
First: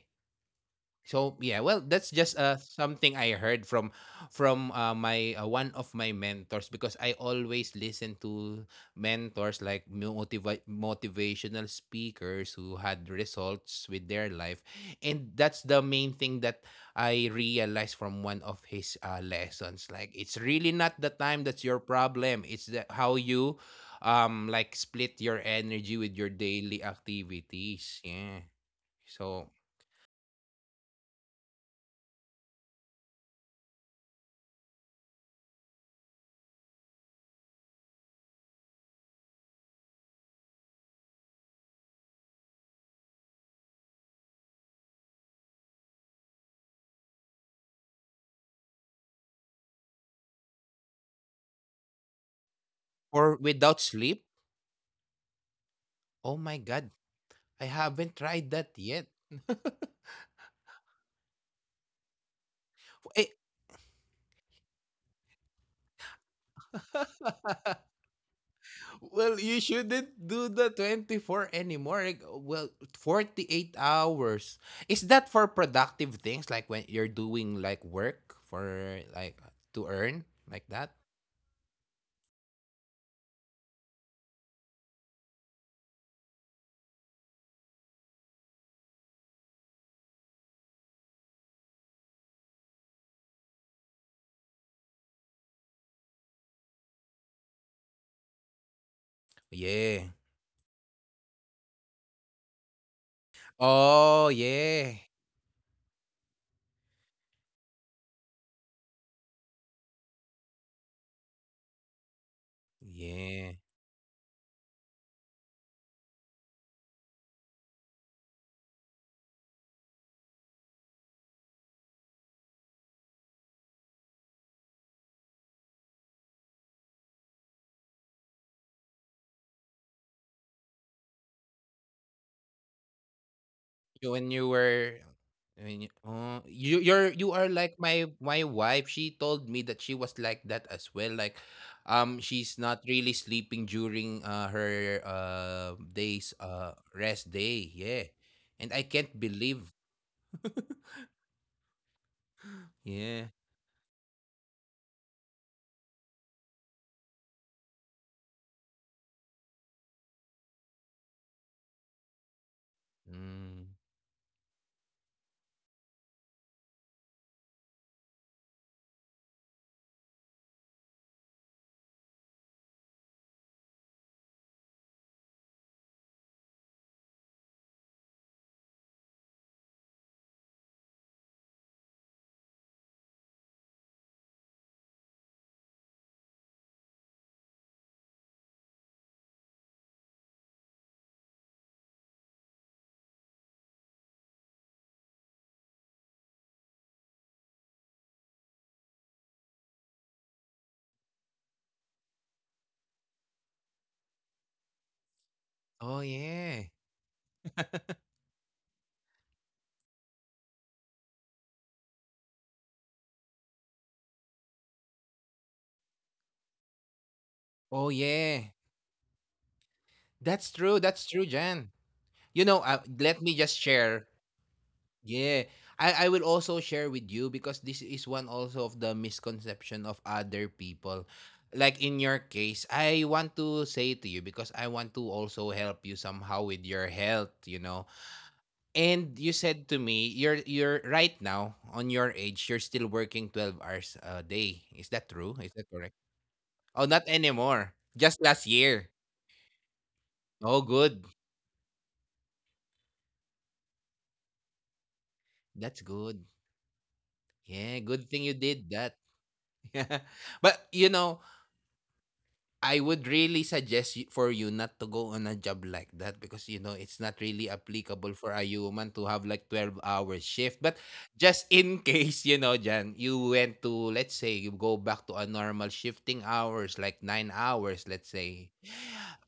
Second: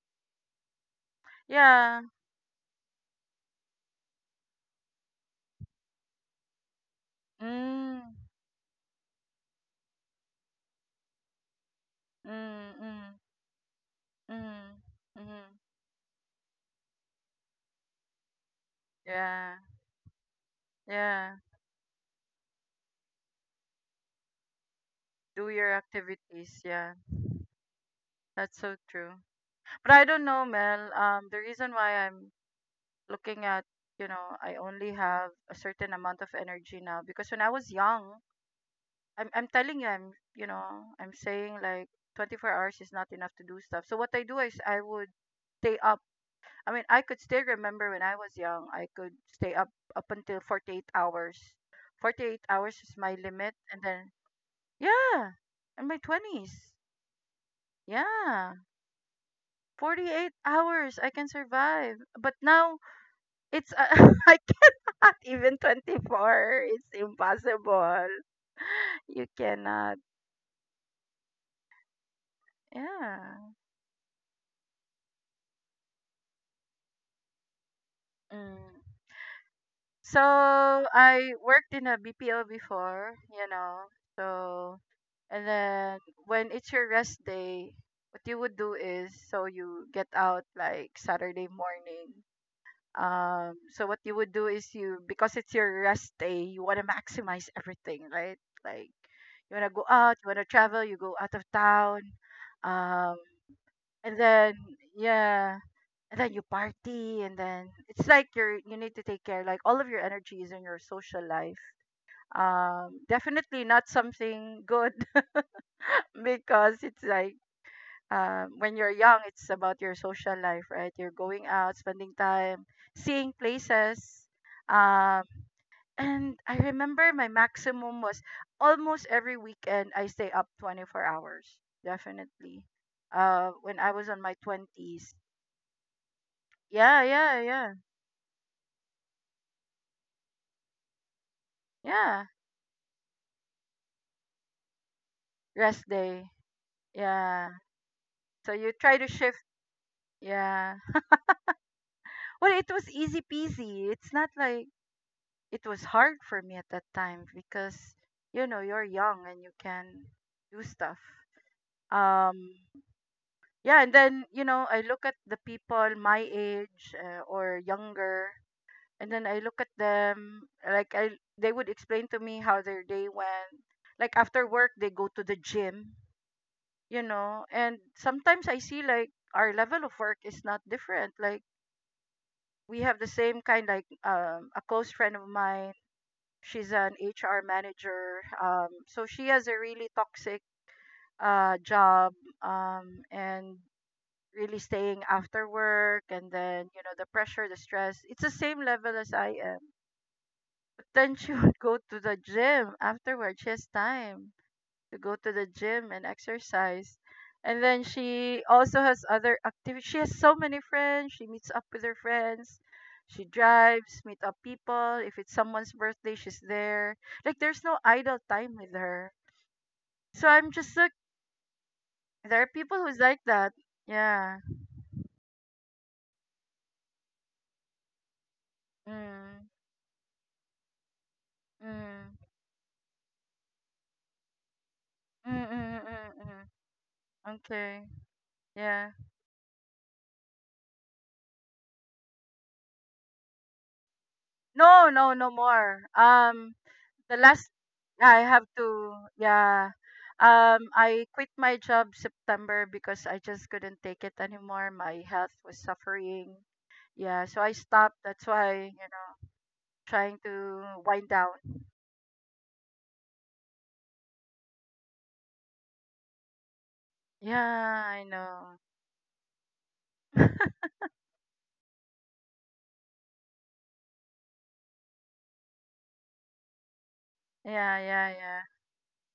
So yeah, well, Yeah. that's just uh, something I heard from from uh, my uh, one of my mentors, because I always Mm, listen to mentors like motiva- motivational speakers who mm, had mm, results with their life, mm, and mm. that's the main thing that I realized from one of his uh, Yeah, lessons. Like, it's really not the yeah. time that's your problem; it's the, how you um like split your Do your energy with your activities, daily yeah. activities. Yeah. That's so true. So But I don't know, Mel. Um, the reason why I'm looking at, you know, I only have a certain amount of energy now because when I was young, I'm I'm telling you, I'm, you know, I'm saying like twenty-four hours is not enough to do stuff. So what I do is I would stay up. I mean, I could still remember when I was young, I could stay up up until forty-eight hours. forty-eight hours is my or limit, without and then sleep. yeah, in my Oh my twenties, God, I haven't tried yeah, that yet. forty-eight hours I can survive. But now Eh, it's uh, I cannot even twenty-four. It's impossible. You well, you cannot. shouldn't do the twenty-four anymore. Like, well, Yeah. eight hours. Is that for productive things, like when you're doing like work Mm. for, like, to earn, So like that? I worked in a B P O before, you know. So and then when it's your rest day, what you would do is, so you get out like Saturday morning. Um so what you would do is, you, because it's your rest day, you want to maximize everything, right? Like you want to go Yeah. out, you want to travel, you go out of town. Um and Oh, then yeah. yeah, and then you party, and then it's like you're you need to take care, like all of your energy is in your social life, um Yeah. definitely not something good. Because it's like, um when you're young it's about your social life, right? You're going out, spending time, seeing places, um and I remember my maximum was almost every weekend I stay up twenty-four hours, definitely, uh when I you was on when my you were twenties. when you, oh, you Yeah, you're you yeah, are yeah, like my my wife. She told me that she was like that as well, like, um yeah, she's not really sleeping during uh, her uh rest day. days uh rest Yeah. day. Yeah. So And you I try to can't shift. believe... Yeah. Well, it was yeah. easy peasy. It's not like it was hard for me at that time because, you know, you're young and you can do stuff. Um Mm. yeah, and then, you know, I look at the people my age uh, or younger, and then I look at them, like I they would explain to me how their day went. Like after work they go to the gym, you know, and sometimes I see like our level of work is not different. Like we have the same kind, like, um, a close friend of mine, she's an H R manager, um, so she has a really toxic uh, job, um, and really staying after work, and then, you know, the pressure, the stress, it's the same level as I am, but then she would go to the gym afterward. She has time to go to the Oh gym and yeah. exercise. And then she also has other activities. She has so many friends. She meets up with her friends. She drives, meet up people. If it's someone's birthday, she's there. Like there's no Oh idle yeah, time with her. So that's I'm true, just like, that's true, Jan. you there are know uh, people who's Let like me just that. share. Yeah. Yeah, I, I will also share with you, because this is one also of the Mm, misconception of other people. Like, in your mm, case, I want to say to you, because I want to mm, also help mm, you mm, somehow mm. with your health, you Okay. know. Yeah. And you said to me, you're you're right now on your age, you're still working twelve hours a day. Is No, that no, no true? Is that more. correct? Um, Oh, not the last anymore. yeah, Just I last have year. to yeah Oh, um good. I quit my job September because I just couldn't take it anymore. My health was That's good. suffering. Yeah, so I Yeah, stopped. good thing you That's did why, that. you know, trying But, to you wind know, down. I would really suggest you- for you not to go on a job like that, because you know it's not really Yeah, I applicable for a know. human to have like twelve hour shift. But just in case, you know, Jan, you went to, let's say you go back to a normal shifting hours like nine hours, Yeah, let's yeah, say, yeah.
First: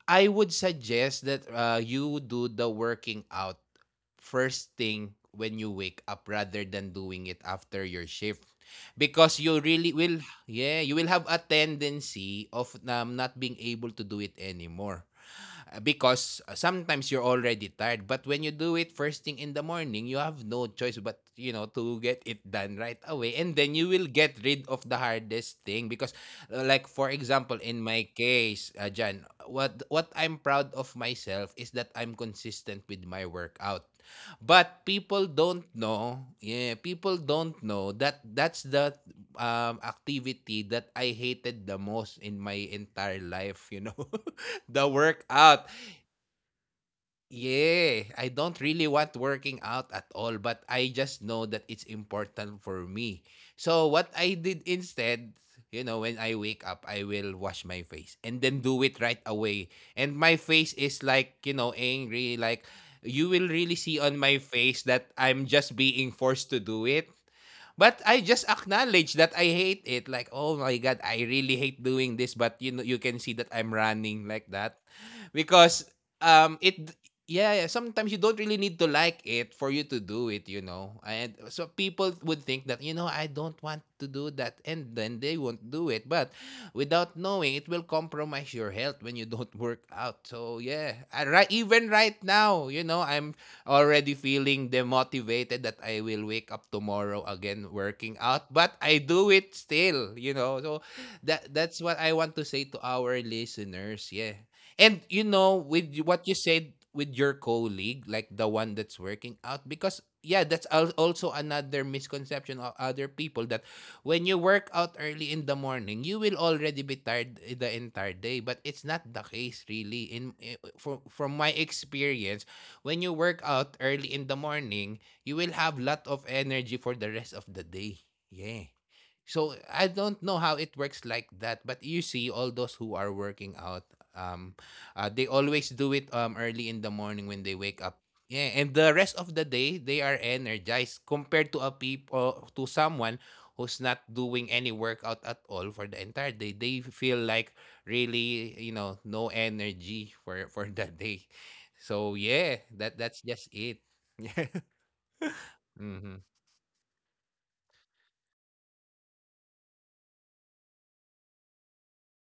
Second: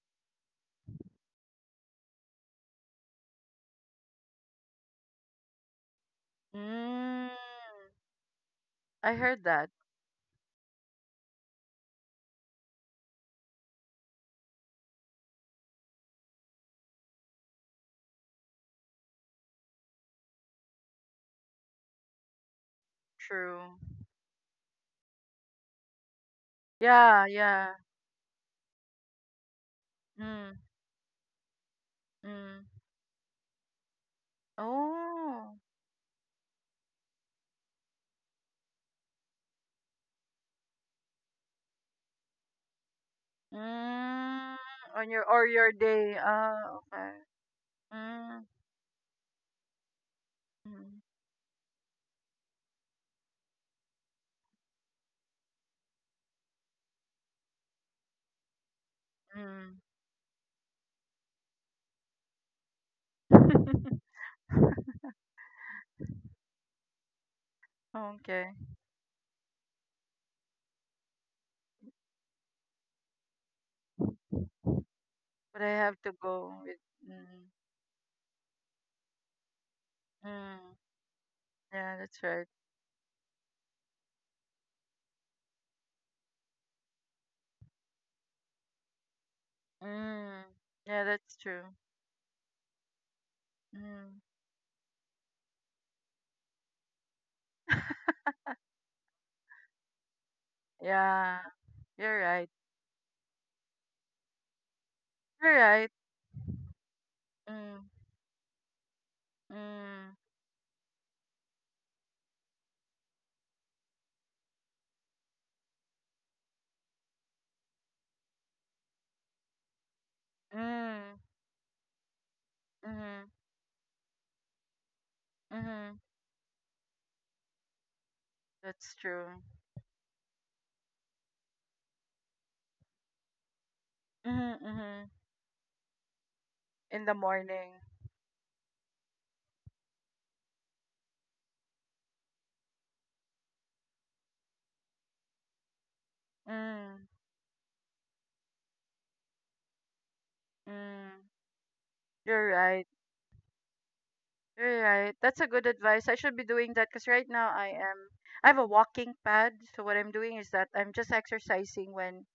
I would suggest that uh, you do the working out first thing when you wake up, rather than doing Mm, it after your shift, I because heard you that. really will... yeah, you will have a tendency of um, not being able to do it anymore, uh, because uh, sometimes you're already tired. But when you do it first thing in the morning, you have no choice but you know to get it done right away, and True. then you will get rid of the hardest thing. Because, uh, like for Yeah, example, yeah. in my case, uh, Jan, what what I'm Mm, proud of myself is that I'm mm. consistent with my workout. But people Oh. don't know, yeah, people don't know that that's the um, activity that I hated the most in my entire life, you know. Mm, The on your or your workout. day. Ah, okay. Yeah, I Mm. don't really want working out at all, but I Mm, just know that it's important for me. So what I did instead, you know, when I wake up, I will wash my face and then do it right away. mm. And my face is like, you know, angry. Like, you will really see on my face that I'm just being forced to do it. But I just Okay, acknowledge that I hate it. Like, oh my God, I really hate doing this. But you know, you can see that I'm running like that but I because have to go um it... with. Mm, yeah, yeah, sometimes you don't really need to like it for you to do it, you mm. know. And so Yeah, people that's would right. think that, you know, I don't want to do that, and then they won't do it. But without knowing, it will compromise your health when you don't work out. Mm. So yeah, Yeah, I, that's right, true. even right now, you know, I'm already Mm. feeling demotivated that I will wake up tomorrow again working out, but I do it still, you know. So Yeah, that that's what I you're want to right. say to our listeners. Yeah. And you know, You're with right. y- what you said with your Mm, colleague, like the one that's working out, because mm, yeah, that's al- also another misconception of other people: that when you work out early in the morning, you will already be tired i- the entire day. But it's not the case, really. In i- from mm, from my experience, when you mm, work out early in the morning, you will have mm. lot of energy for the rest of the day. Yeah. That's true. So I don't know how it works like that, but you see, all those who are working out Mm, um mm. uh, they always do it um early in the In the morning when they morning. wake up. Yeah. And the rest of the day they are energized, compared to a people to someone who's not doing any workout at all for the entire day. They Mm, feel like, really, you know, no energy for for the mm. day. So You're yeah, right. that that's just it. You're right. That's a good advice. I Hmm. should be doing that because right now I am. I have a walking pad. So what I'm doing is that I'm just exercising when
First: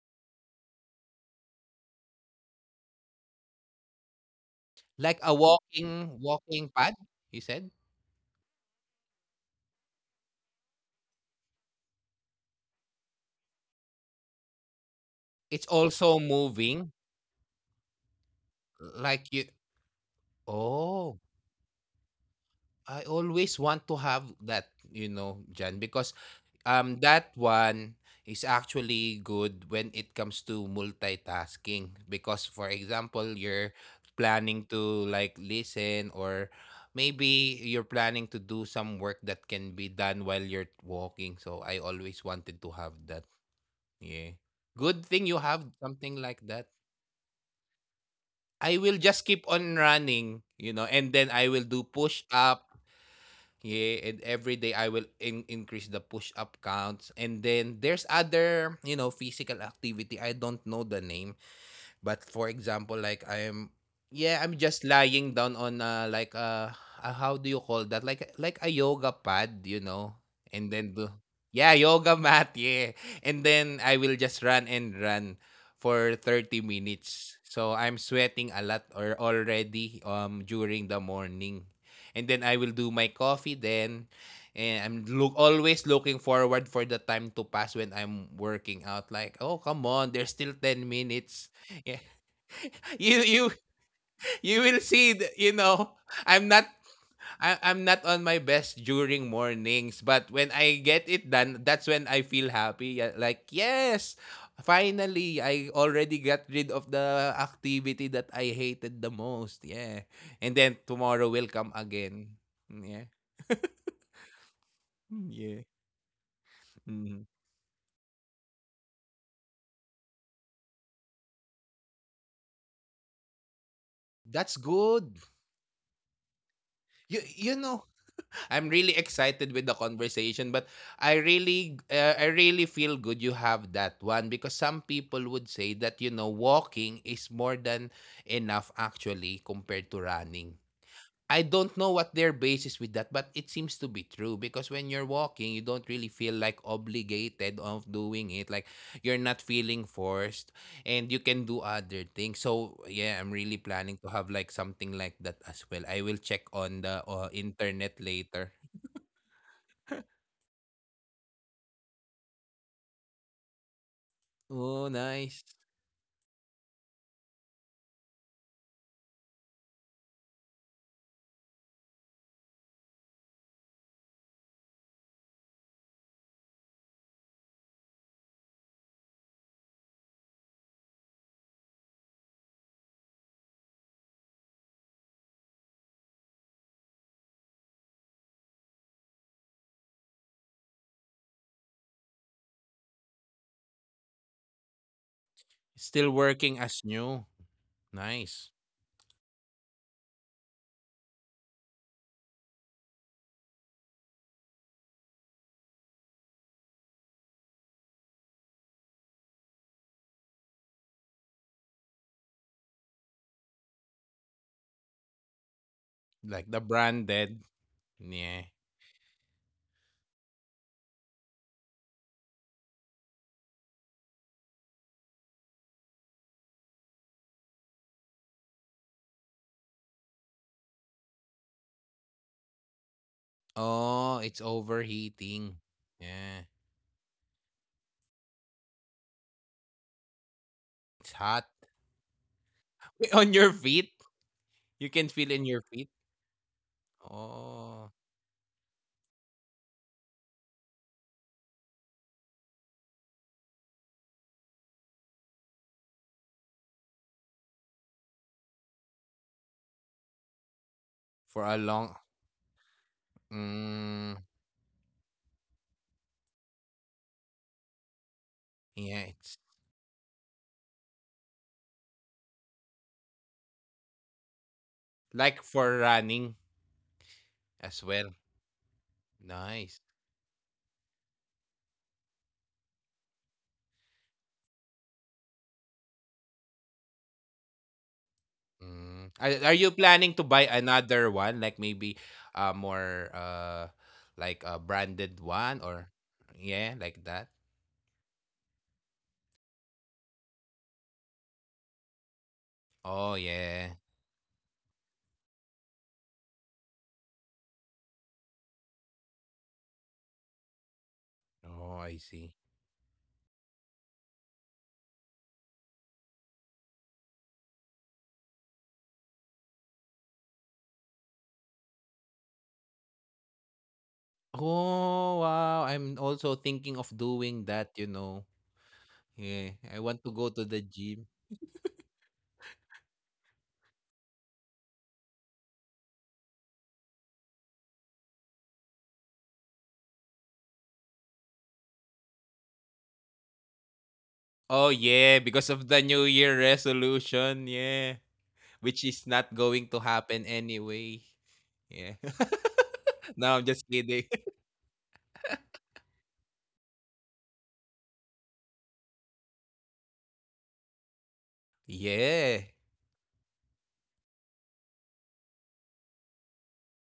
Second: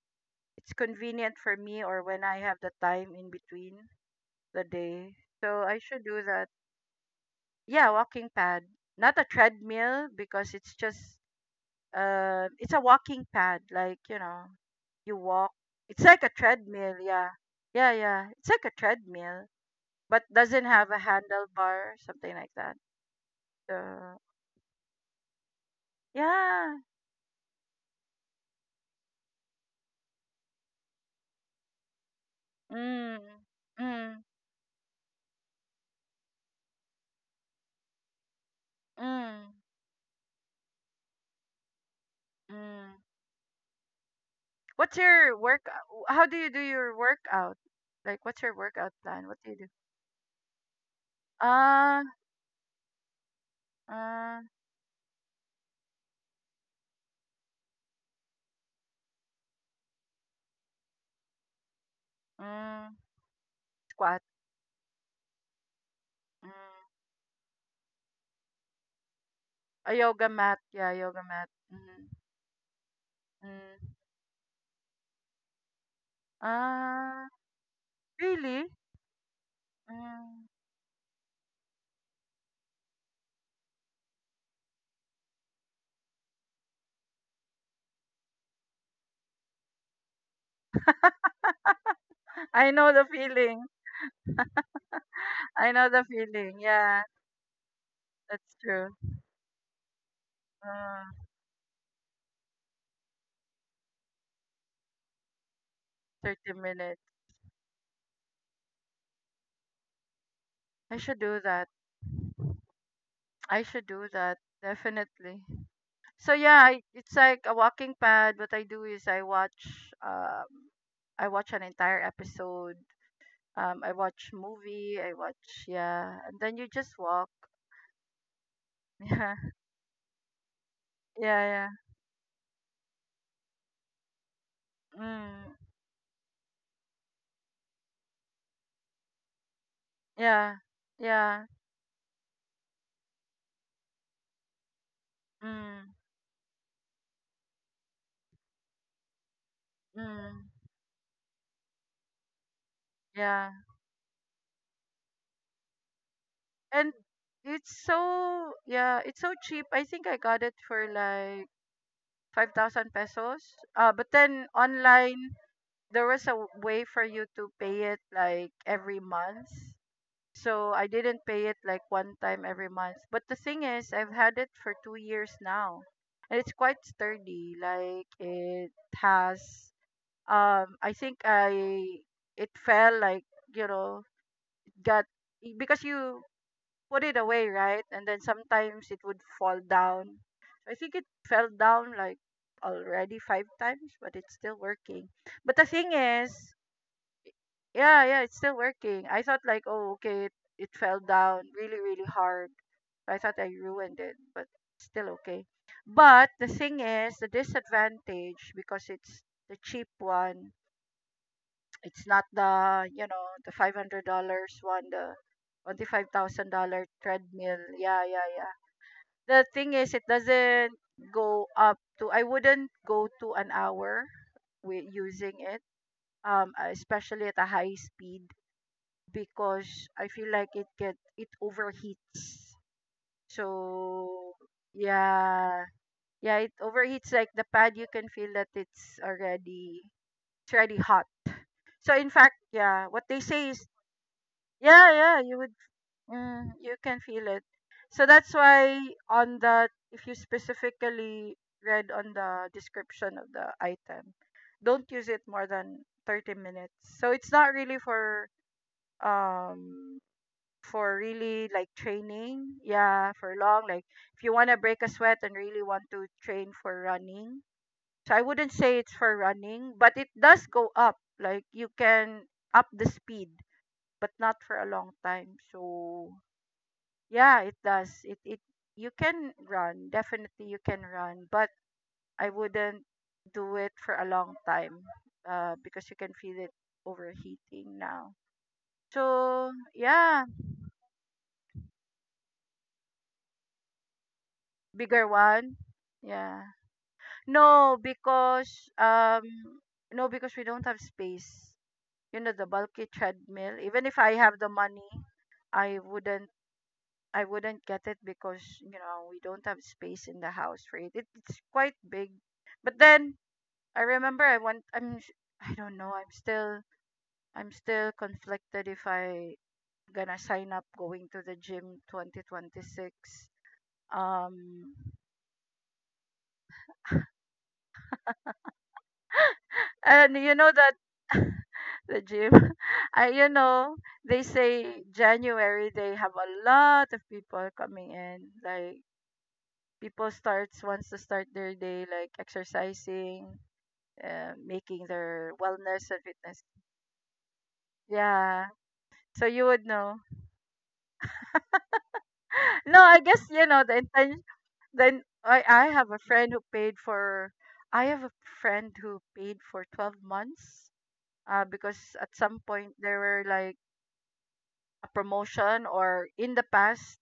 it's convenient for me or when I have the time in between the day. Like a So I should walking do that. walking pad, you said? Yeah, walking pad. Not a treadmill because it's just uh it's a walking pad, like, you know, you walk. It's It's like also a moving, treadmill, yeah. Yeah, yeah. It's like a like treadmill you... but doesn't have a Oh, handlebar, something like that. I always want to So, have that, you know, Jan, because yeah. um that one is actually good when it comes to multitasking. Because for Mm, example, you're mm, planning to like listen, or maybe you're planning to do some work mm, that can be done while you're walking. So I always wanted to mm. have that. Yeah. What's Good your thing you work? have How something do you like do that. your workout? Like, what's your I workout will plan? just What do keep you do? on running, you know, and then I will do Ah, push up. Yeah, and uh, every day I will in- increase the push up counts. And then there's other, you know, physical activity. I don't know the name. But for mm, example, like I'm... squat. yeah, I'm just lying down on uh like Mm, uh, uh how do you call that? Like like a yoga pad, a you know. yoga mat. And Yeah, then yoga do... mat. yeah, Mm, yoga mat, yeah. And mm. then I will just run and run for thirty Ah, minutes. So I'm sweating a really? lot or already Mm. um during the morning. And then I will do my coffee, then, and I'm look always looking forward for the time to pass when I'm working out. Like, oh come on, there's still ten minutes. I know the you you feeling. you will see th- you I know know, the i'm feeling. not Yeah, I, I'm not on my that's true. best during mornings, but when I Uh, get it done, that's when I feel happy. Yeah, like, yes, finally I already thirty got rid of minutes. the activity that I hated the most. Yeah. And then I should tomorrow do will that. come again. Yeah. I should do that. Definitely. Yeah. So yeah, I, it's Mhm. like a walking pad. What I do is I watch um I watch an entire episode. Um I watch That's movie, I good. watch yeah, and then you just you walk. you know, I'm really excited with the conversation, but I Yeah. Yeah, yeah. really, uh, I really feel good you have that one, because some people Mm. would say that, you know, walking is more than enough actually, compared to Yeah. running. Yeah. I don't know what their basis with that, but it seems to be true, because when you're walking, you Mm, don't really feel like obligated of doing it. Like, you're not feeling mm. forced, and you can do other things. So yeah, I'm really Yeah. planning to have like something like that as well. I will check on And the uh, it's internet so later. yeah, it's so cheap. I think I got it for like five thousand pesos. Uh, but then Oh, online nice. there was a w- way for you to pay it like every month. So I didn't pay it like one time every month. But the thing is, I've had it for two years now. And it's quite sturdy. Like it has um I think I it fell like, you know, it got because you put it away, right? And then sometimes it would fall down. I think it fell down like already five times, but it's still working. But the thing Still is, working as new. yeah, yeah, it's Nice. still working. I thought like, oh, okay, it, it fell down really, really hard. I thought I ruined it, but it's still okay. But the thing is, the disadvantage because it's the cheap one. It's not the you know the five hundred dollars one, the twenty five thousand Like the dollar branded. treadmill. Yeah, yeah, Yeah. yeah. The thing is, it doesn't go up to. I wouldn't go to an hour with using it, um, especially at a high speed because I feel like it get it overheats. Oh, So it's overheating. yeah, yeah, Yeah. it overheats like the pad. You can feel that it's already it's already hot. It's hot. So in fact, yeah, what they On say your is feet. You yeah, can yeah, feel you in would your feet. mm, you can feel it. Oh. So that's why on the if you specifically read on the description of the item, don't use it more than thirty minutes. So it's not really for um for For really a like long... training. Yeah, for long. Like mm, if you want to break a sweat and really want to train for running. So I wouldn't say it's yeah, for it's running, but it does go up. Like you can up the speed, but not for a long time. like for So running yeah, it as does. well. It it you can Nice. run. Definitely you can run, but I wouldn't do it for a long time. Uh, because you can feel it overheating now. Mm. So Are, are you planning yeah, to buy another one? Like maybe uh more uh like a bigger branded one. one, or Yeah. yeah, like that? No, because um no, because we don't have space. You know the bulky Oh, treadmill. yeah. Even if I have the money, I wouldn't I wouldn't get it because you know we don't have space in the house for it. it it's quite Oh, I big. see. But then I remember I want I'm s- I don't know I'm still I'm still conflicted if I gonna sign up going to the gym twenty twenty-six. Um Oh, wow. I'm also thinking of doing that, you know. Yeah, I want and to you go know to the that gym. the gym. I, you know, they say January they have a lot of people coming in. Like people starts wants to start their day like exercising, uh, Oh, making yeah, their because of wellness the and New fitness. Year resolution. Yeah, Yeah, which is so not you would going to know. happen anyway. Yeah. No, I guess you No, I'm know just the kidding. intention. Then I I have a friend who paid for. I have a friend who paid for twelve months. Uh, because at some Yeah. point there were like a promotion or in the past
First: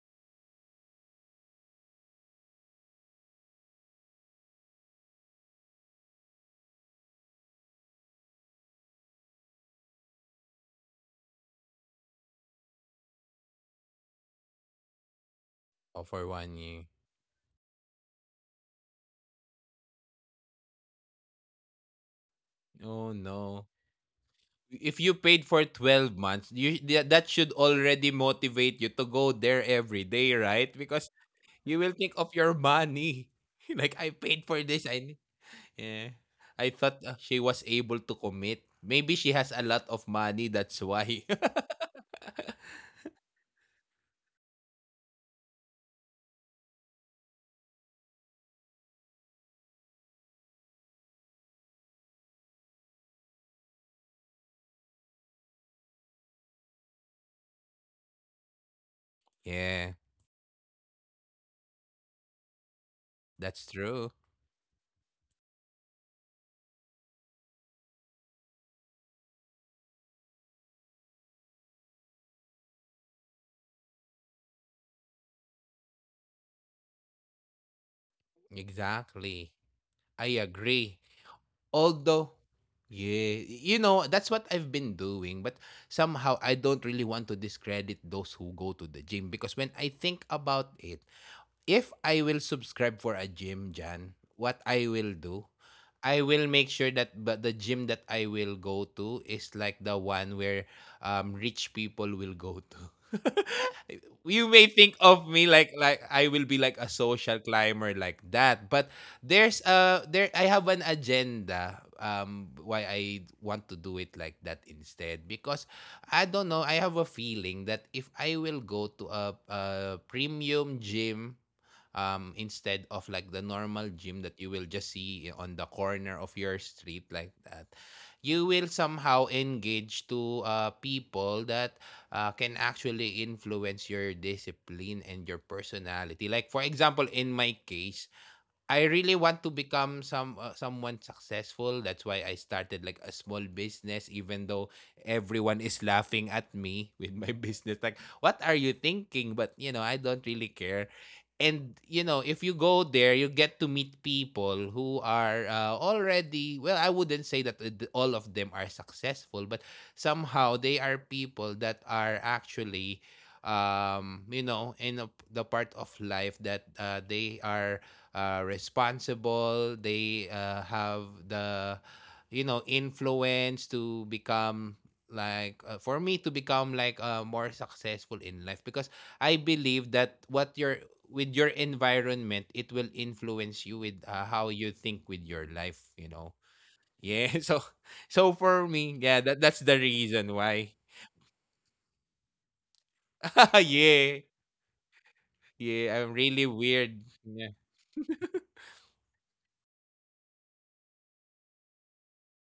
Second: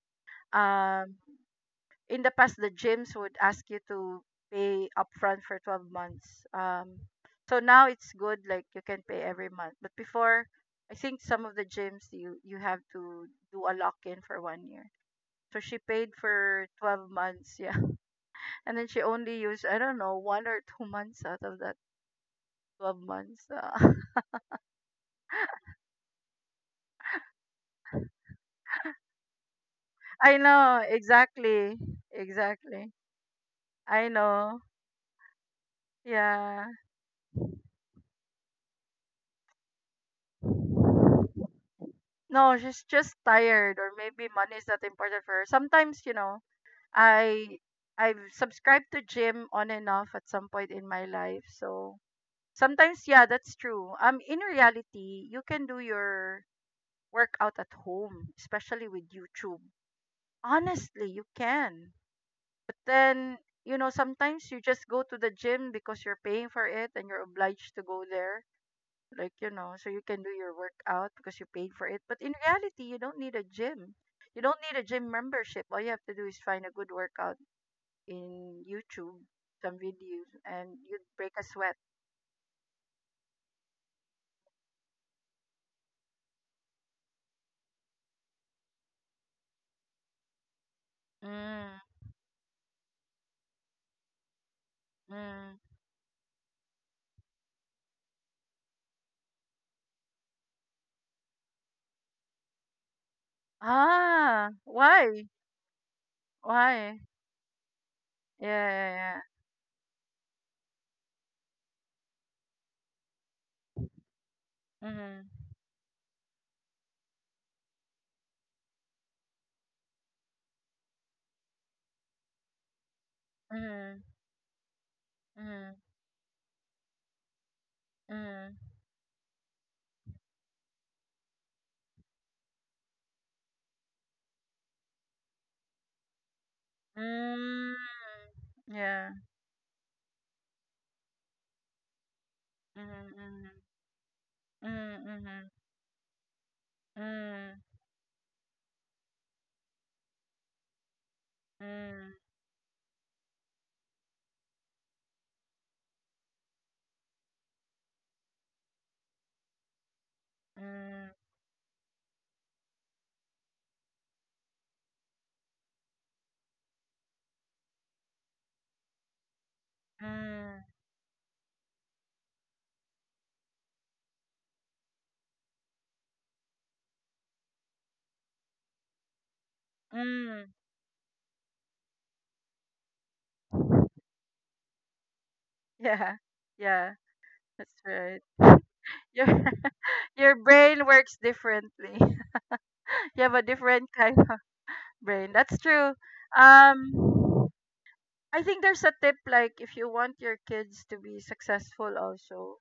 um in the past the gyms would ask you to pay upfront for twelve months, um, so now it's good like you can pay every month, but before I think some of the gyms you you have to do a lock in for one year, so she Oh, paid for one for year. twelve months, yeah. And then she only used I don't know one or two months out of that twelve Oh, months, no. uh, If you paid for twelve months, you tha- that should already motivate you to go there every day, I right? know, Because exactly. you will take off your Exactly, money. Like, I I paid for know, this. I, need-" yeah. yeah. I thought uh, she was able to commit. Maybe she has a lot of money. That's why. No, she's just tired or maybe money is not important for her sometimes, you know. I I've subscribed to gym on and off at some point in my life. So sometimes yeah, that's true. Um in reality, you can do your workout at home, especially with YouTube. Yeah, Honestly, you can. But then, that's you know, true. sometimes you just go to the gym because you're paying for it and you're obliged to go there. Like, you know, so you can do your workout because you paid for it. But in reality, you don't need a gym. You don't need a gym membership. All you have to do is find a good workout in YouTube Exactly. some videos I and agree. you'd break a sweat. Although, yeah, you know, that's what I've been doing. But somehow, I don't really want to discredit those who go to the gym, because when I think about it, Mm, if I will subscribe for a gym, Jan, what I will do, mm. I will make sure that but the gym that I will go to is like the one where um rich people will go to. You Ah, may think why? of me like like I will be like a Why? social climber like Yeah, that, but yeah, yeah. there's uh there I have an agenda, um why I want to do it like that instead, Mm-hmm, because I don't know, I have a feeling that if I will go to a, a premium gym, um, instead of like the normal mm-hmm, gym that you will just see on the mm-hmm, corner of your street like that, you will mm-hmm. somehow engage to uh, people that uh, can actually influence your discipline and your personality. Like for example in my Mm, case, I yeah. really want to become some uh, someone successful. That's why I started like a small Mm-hmm, business, even though mm-hmm, mm-hmm, everyone is laughing at me with my mm, business. Like, what are you thinking? But you know, I don't really care. And you know, if you go there, you get to meet people who are uh, already well. I wouldn't say that uh, th- all of them are successful, but somehow mm, they are mm, people that are actually, um you know in a, the part of life that uh, they are uh, responsible. They uh, mm, have the, you know, influence to become like uh, for me to become like uh, more successful in life, because I believe that what mm. your with your environment it will influence you with uh, how you think with your life. You Yeah, know. yeah, Yeah. So that's right. so for me, yeah, Your, that that's the your reason why. brain works differently. You have a different kind Yeah. brain. That's true. Yeah, I'm really weird. Um, Yeah. I think there's a tip like if you want your kids to be successful, also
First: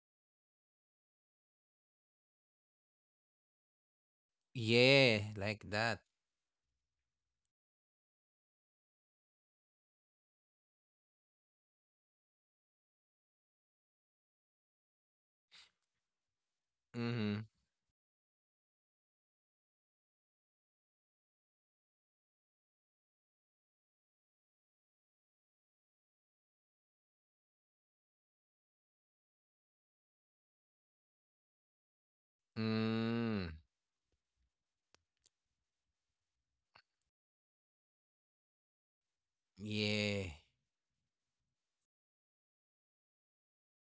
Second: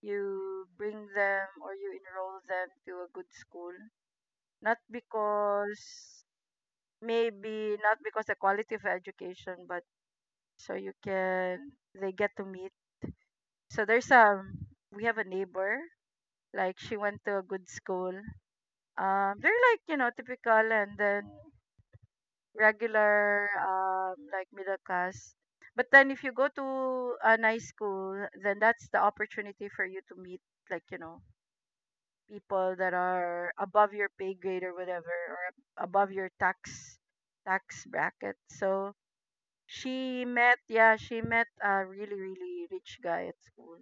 you bring them or you enroll them to a good school. Not Yeah, like that. because maybe not because the quality of education, but so you can they get to meet. So there's um we have a neighbor like she went Mm-hmm. to a good school. Um, they're like you know typical, and then regular, um, like middle class, but then if you go to a nice school, then that's the opportunity for you to meet like you know people that Mm. are above your pay grade or whatever or ab- above your tax tax bracket. So Yeah. she met, yeah, she met a really, really rich guy at school,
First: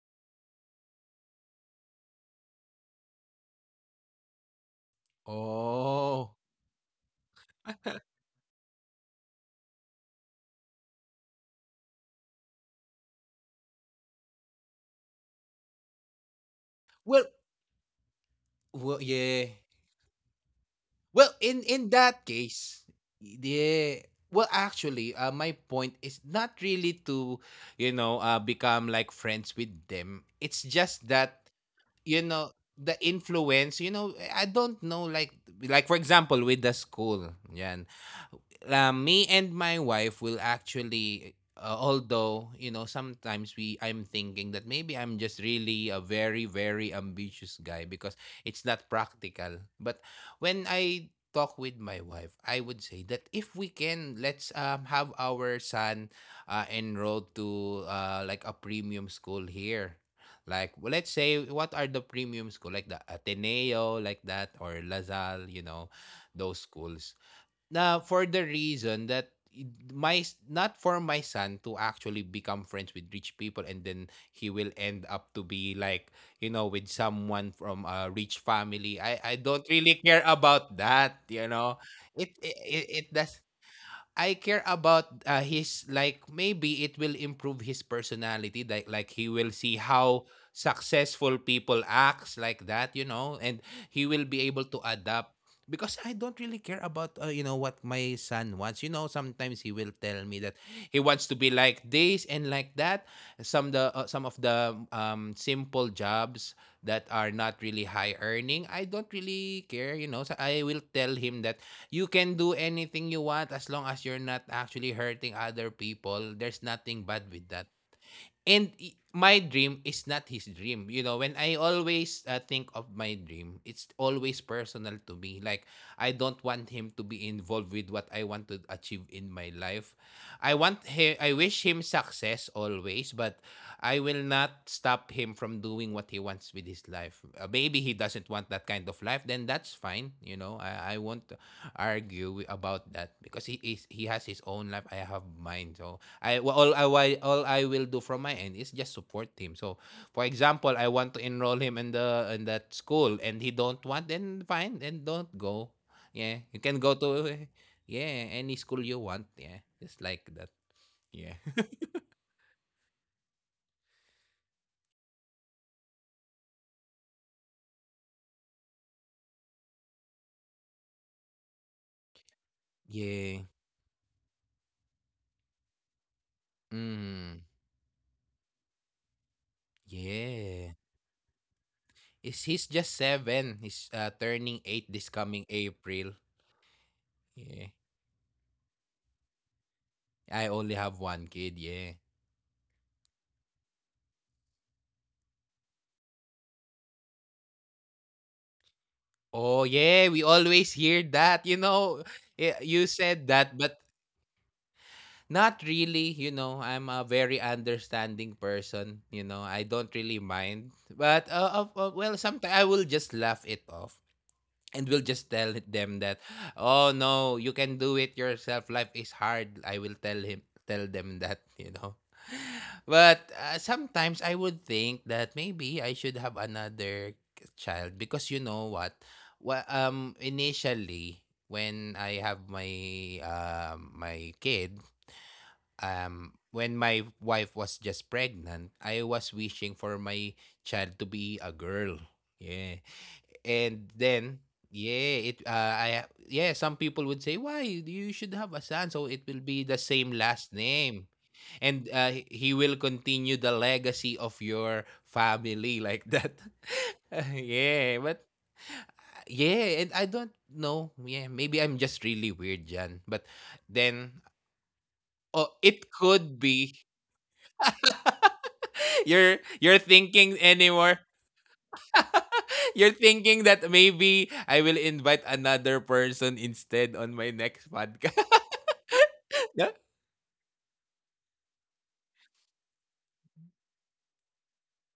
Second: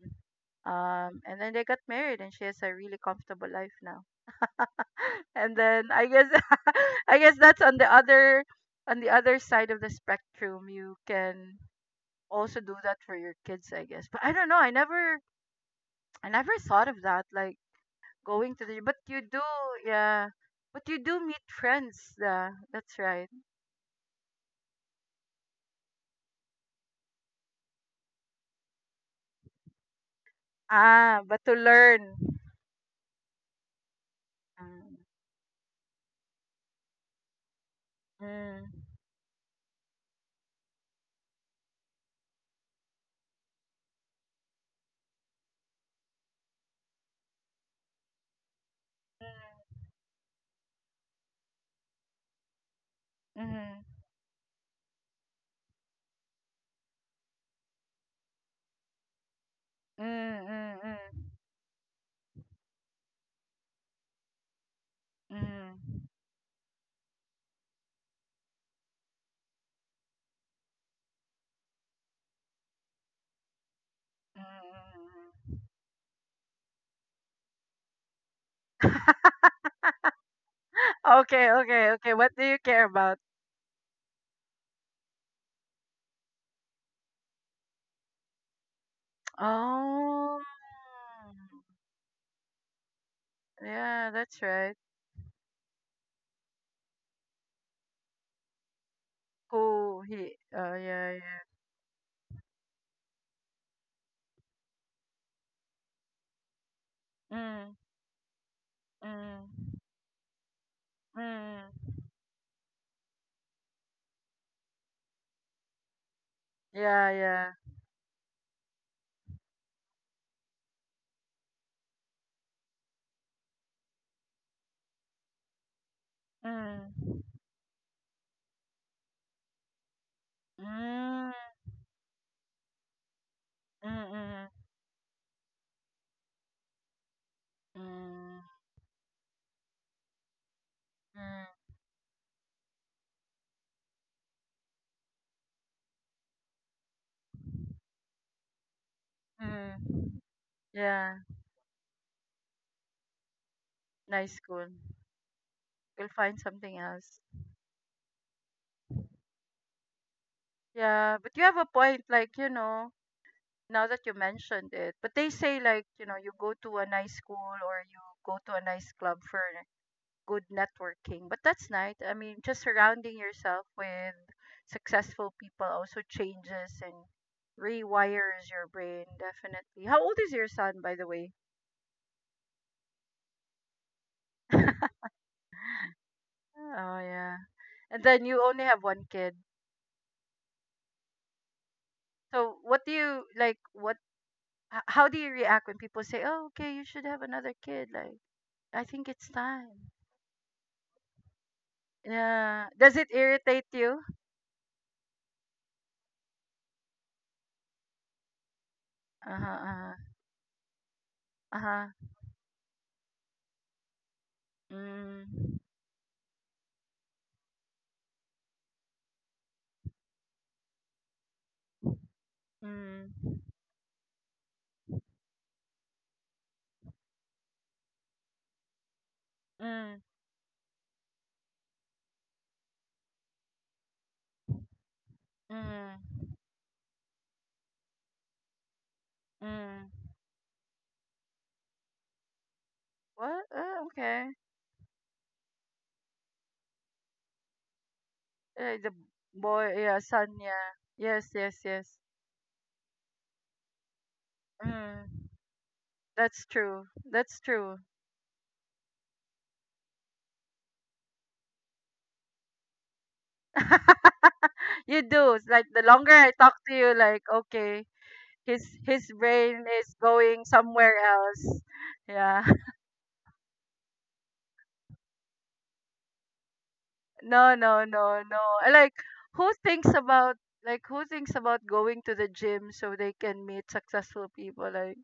um, and then they got married and she has a really comfortable life now. And then I guess Oh. I guess that's on the other on the other side of the spectrum. You can also do that for your kids, I guess. But I don't know. I never I never thought of Well that. Like going to the but well, you do, yeah. yeah. But you do Well, meet in in friends. that Yeah, case, that's right. yeah. Well, actually, uh, my point is not really to, you know, uh, become like friends with them. It's just Ah, but that, to learn. you know, the influence, you know, I don't Mm, know, like, like for example, with the school, yan. mm, uh, me and my wife will actually uh, although you know sometimes we I'm thinking that maybe I'm just really a very very ambitious guy, because it's not practical, but when I talk with my wife I would say that if mm, we can, let's, um, have our son uh, enrolled to uh, like a premium school mm, here, mm, mm, like, well, let's mm, say what are the premium school, like the Ateneo, like that, or lazal, mm, you know, those schools na, for the reason that my not for my son to actually become friends with rich people and then he will end up to mm. be like you know with someone from a rich family. I i don't really care about that, Okay, you know. okay, okay. What do it you it, care it it about? does. I care about uh, his, like maybe it will improve his personality, like like he will see Oh, how successful people acts like that, you know. And yeah, he will that's be able right. to adapt, because I don't really care about uh, you know what my son wants. You know, sometimes he will Cool. tell He, me that oh, yeah, he wants yeah. to be like this and like that, some the uh, some of the um simple jobs that are not Mm, really high earning, I don't mm, really care, you know. So I will tell him mm. that you can do anything you want as long as you're not actually hurting other people. There's Yeah, nothing bad yeah. with that. And i- my dream is not his dream. You know, when I always uh, think of my dream, it's always personal to me. Like, I don't want him to Mm, be involved with what I want to achieve in my life. I want him, mm, I wish him success always, but mm, I will mm, not stop him from doing what he wants with his life. Uh, maybe he doesn't mm, want that kind of life, then that's fine. You know, I, I won't mm, argue wi- about that, because he is he has his own life. I have mine. So I well, all I why all I will do from my end is just support him. So, mm. for example, I want Yeah, to enroll him in the in that school, and he don't want, nice then school. fine, then don't go. You'll find Yeah, you something can go else. to eh, yeah any school you want. Yeah, just like that. Yeah, but Yeah, you have a point, like, you know, now that you mentioned it. But they say, like, you know, you go to a nice school or you go to a nice club for good networking. But that's nice. I mean, just surrounding yeah, yourself with successful people also changes and mm, rewires your brain, definitely. How old is your yeah. son, by the way? Is he's just seven? He's uh, turning eight this coming April. Oh yeah. Yeah, And then you only have one kid. I only have one kid. Yeah. So what do you like what h- how do you react when people say, "Oh, okay, you should have another kid." Like, I think it's Oh time. yeah, we always hear that. You know, yeah, Yeah. you Does it said that, irritate but you? not really, you know. I'm a very understanding person, you Uh-huh. know. I Uh-huh. don't really mind. But uh, uh, Uh-huh. uh, well, sometimes I will just laugh it off and will just Mm. tell them that, "Oh no, you can do it yourself. Life is hard." I will tell him tell them that, you know. But Mm. uh, sometimes I would think that maybe I should have another child, because you know what? Well, Mm. um initially when I have my um my kid, Mm. um when my wife was just pregnant, I was wishing Mm. for my child to be a girl. Yeah. What? Uh, And okay. then yeah, it uh, I yeah, some people would say, "Why you should have a Uh, son the so it will be boy, the yeah, same son, last yeah. name." Yes, yes, And yes. uh, he he will continue the legacy of your Mm. family like that. That's true. That's true. Yeah, but yeah, and I don't know. Yeah, maybe I'm just really weird, Jan. But then, You do. It's oh, like the it longer I could talk to be you, like okay, his his you're brain you're is going thinking somewhere anymore. else. Yeah. You're thinking that maybe I will invite another person instead on my No, next no, no, podcast. no. I Like who Yeah. thinks about Like who thinks about going to the gym so they can meet successful people? Like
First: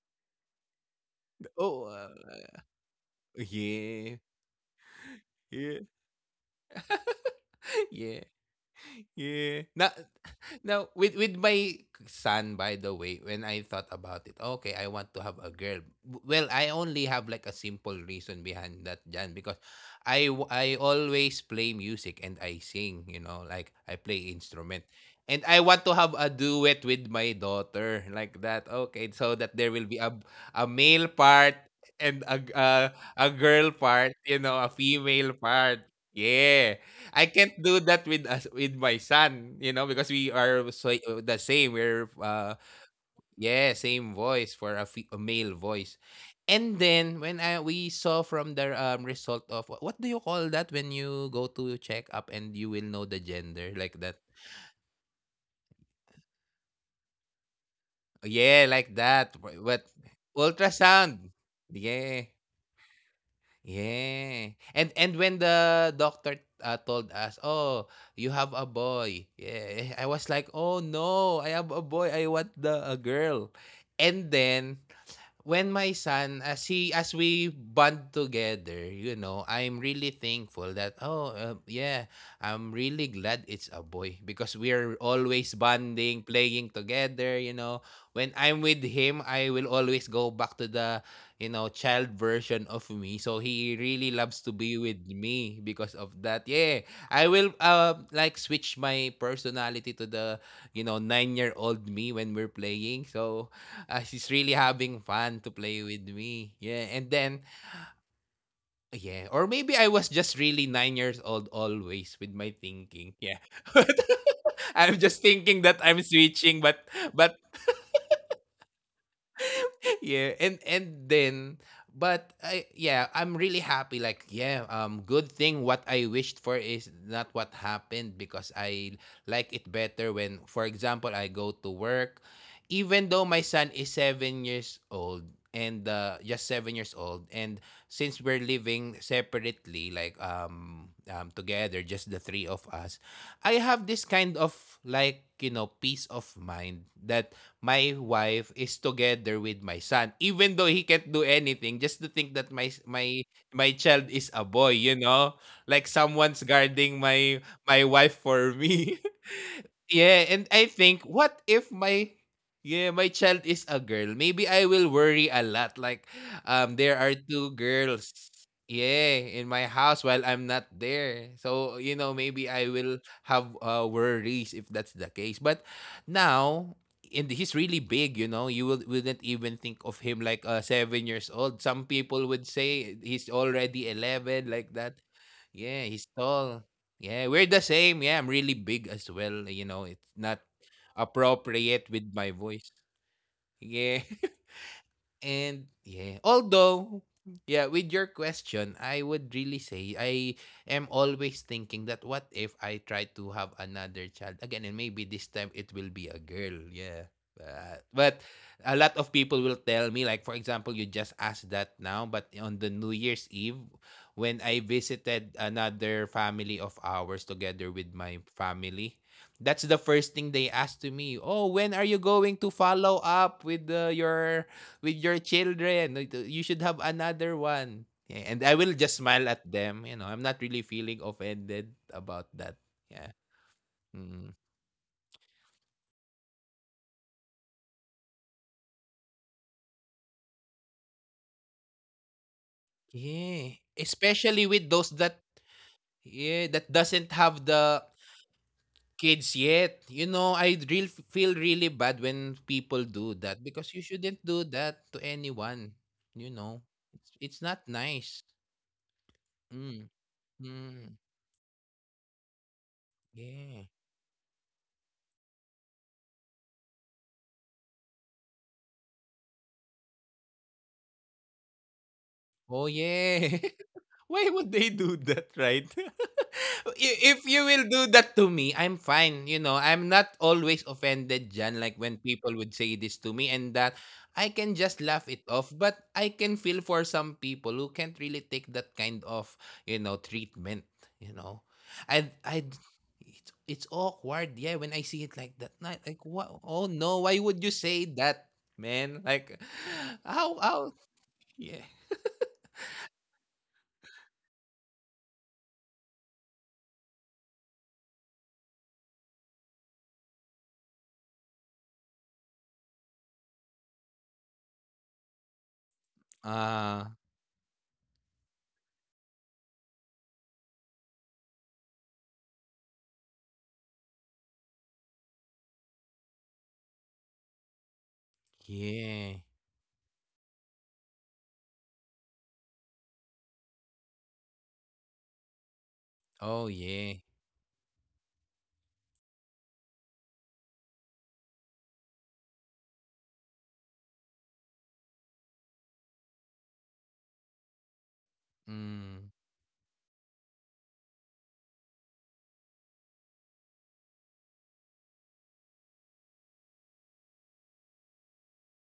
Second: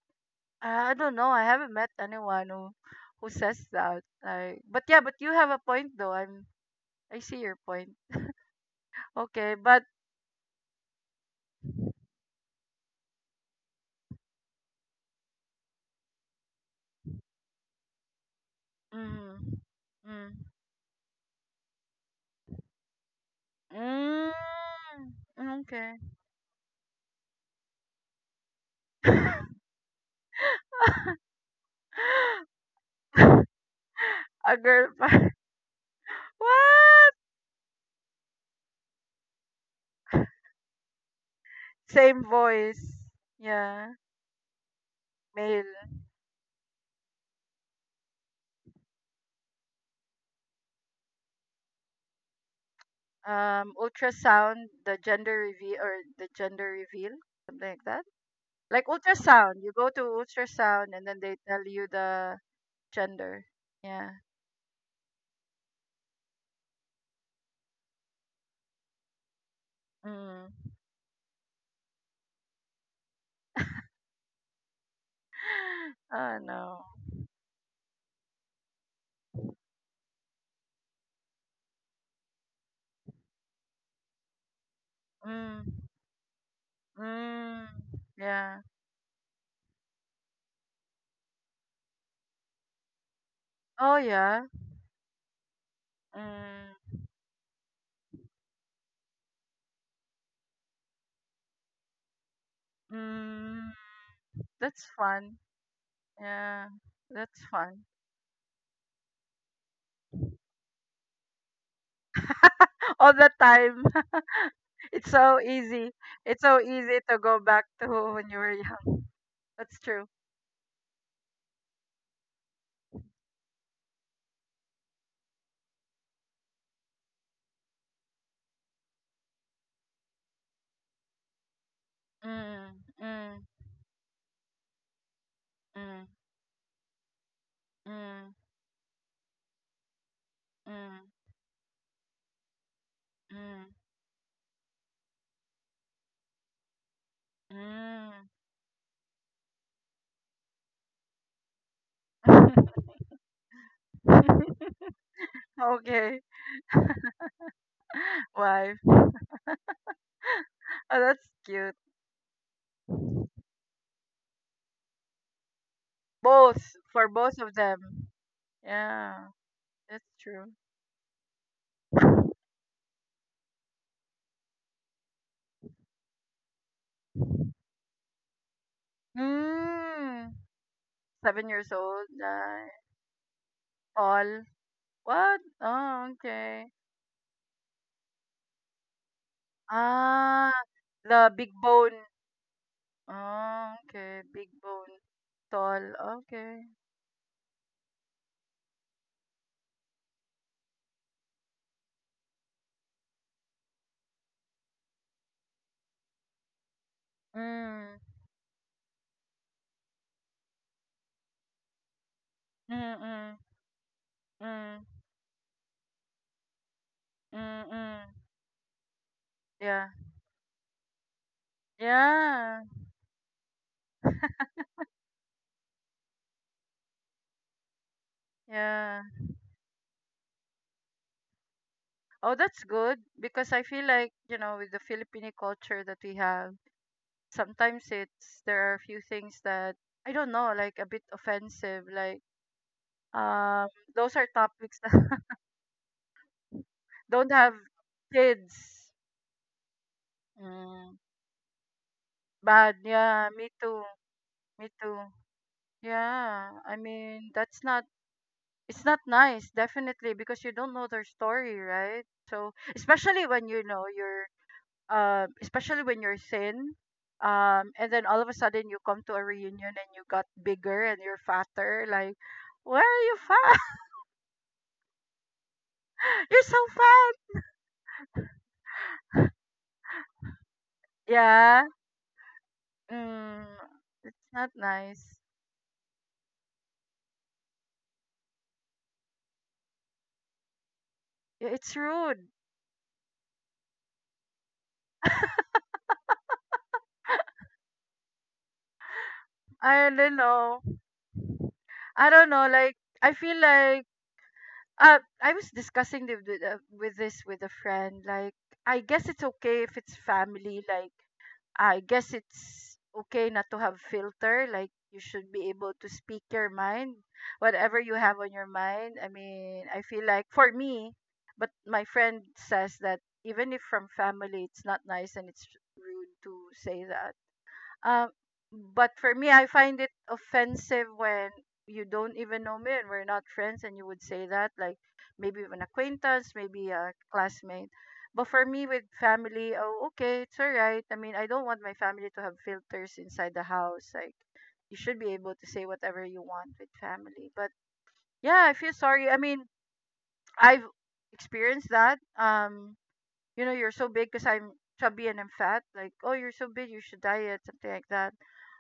I don't know. I haven't Oh, met uh, anyone who who says that. yeah. Like, but yeah, but you have a Yeah. point though. I'm I see your point. Yeah. Okay, Yeah. but Now, now with with my son, by the way, when I thought about it, okay, I want to have a girl. W- Well, I only have like a simple reason behind that, Jan, mm, because I mm, w- I always play music and I sing. You know, like I play mm, instrument, and I mm, want to okay. have a duet with my daughter, like that. Okay, so that there will be a a male part, and a g- a, a girl part. You know, a a girl pa- female part. Yeah. I what? can't do that with us with my son, you know, because we are so, the same. We're Same uh voice. yeah, Yeah, same voice for a, fe- a male male. voice. And then when I we saw from the um, result of wha- what do you call that when you go to check up and you will know the gender Um, like that? ultrasound, the gender reveal or the gender reveal, something like that. Yeah, Like like that. But ultrasound, you but go to ultrasound and then ultrasound. they tell you Yeah. the gender. Yeah. Yeah. And and when the doctor uh, told us, "Oh, you have a boy." Yeah. I was like, Mm. "Oh no, I have a boy. I want the a girl." And then when my Oh son, as no. he as we bond together, you know, I'm really thankful that, oh uh, yeah, I'm really glad it's a boy because we are always Mm. bonding, playing together. You Mm. know, when Yeah. I'm with him I will always go back to the you know child version of me, so he Oh really loves to yeah. be with me because of that, yeah. Mm. I will uh, like switch my personality to the you know nine year old me when we're playing, so Mm. uh, she's really That's having fun fun. to play with me. Yeah. Yeah, and then That's fun. yeah, or maybe I was just really nine years old, always with my thinking. All the Yeah, time. I'm It's just so thinking that easy. I'm It's switching, so but easy to but go back to when you were young. That's true. yeah and and then but I, yeah, I'm really happy, like yeah, um good thing what I wished for is not what happened, because I like it better when for example I go to work Mm. even though my Mm. son is seven years old, and Mm. uh, just seven years old, and since we're Mm. living separately, like, um, Mm. um together just the three of us, I have this kind of like you know peace of mind that my Mm. wife is together with my son, even though he can't do anything, just to think that my my my child is a Mm. boy, you know. Like okay. someone's guarding my my wife for Wife. me. Yeah, and I think, Oh, that's what if cute. my yeah, my child is a girl? Maybe I will worry a lot. Like, um, Both there are for both two of girls, them. yeah, Yeah, in my house that's while I'm true. not there. So, you know, maybe I will have uh worries if that's the case. But now, and he's really big, you know, you will, wouldn't even think of him Hmm, like uh seven years seven old. years Some old. people would Uh, say he's already eleven, all like that. what? Yeah, he's Oh, tall. okay. Yeah, we're the same. Yeah, I'm really big as well. You know, it's not Ah, the big appropriate bone. with my voice. Oh, Yeah. okay, big bone. And Tall. yeah, Okay. although yeah, with your question, I would really say I am always thinking that what if I try to have another child again and maybe this time it will be a girl. Yeah. Uh, Mm. But a lot of people will tell me, like for example, you just asked that now, but on the Mm. New Year's Mm. Eve when I Mm. visited another family of ours together Mm. with Mm. my family, that's the Yeah. first thing they asked to me. Oh, when are you going to Yeah. follow up with uh, your with your children? You should have another one. Yeah, and I will just Yeah. smile at them. You know, I'm not really feeling offended about Oh, that. that's good Yeah. because I feel like Mm. you know with the Filipino culture that we have sometimes it's there are a few things that I don't know, like a bit offensive. Like Yeah. um, those are Especially with topics those that that yeah that doesn't don't have have the kids. kids yet. You know, I real Mm, feel really bad when bad, people do yeah. that, Me because you too. shouldn't do Me that to too. anyone. You know, Yeah. I it's mean, it's not that's not. nice. It's not nice, Mm. definitely, because you don't know Mm. their story, right? So especially when Yeah. you know your um, especially when you're thin. Um, and then all of a sudden you come to a reunion and you got bigger and you're fatter. Like, Oh, why are you yeah. fat? Why would they do that, right? You're so I- If fat. you will do that to me, I'm fine. You know, I'm not always offended, Jan, Yeah. like when people would say this to me, Mm, and that I it's not can just laugh nice. it off. But I can feel for some people who can't really take that kind of, you know, treatment, you know. I- It's I rude. I it's, it's awkward, yeah, when I see it like that. Not like what oh no, why would you say that, man? Like I don't how know. how yeah. I don't know. Like, I feel like uh, I was discussing the, the, the- with this with a friend. Like, I guess it's okay if it's family. Like I guess it's okay not to have filter. Like you should be able to speak your Uh, mind, whatever you have on your mind. I mean, I feel like for me, but my friend says that even if from family, it's not nice and it's rude to say that. Um, but Yeah. for me, I find it offensive when you don't even know me and we're not friends, and you would say that, like maybe an acquaintance, Oh, maybe yeah. a classmate. But for me, with family, oh, okay, it's all right. I mean, I don't want my family to have filters inside the house. Like, you should be able to say whatever you want with family. But yeah, I feel Mm. sorry. I mean, I've experienced that. Um, you know, you're so big because I'm chubby and I'm fat. Like, oh, you're so big, you should diet, something like that.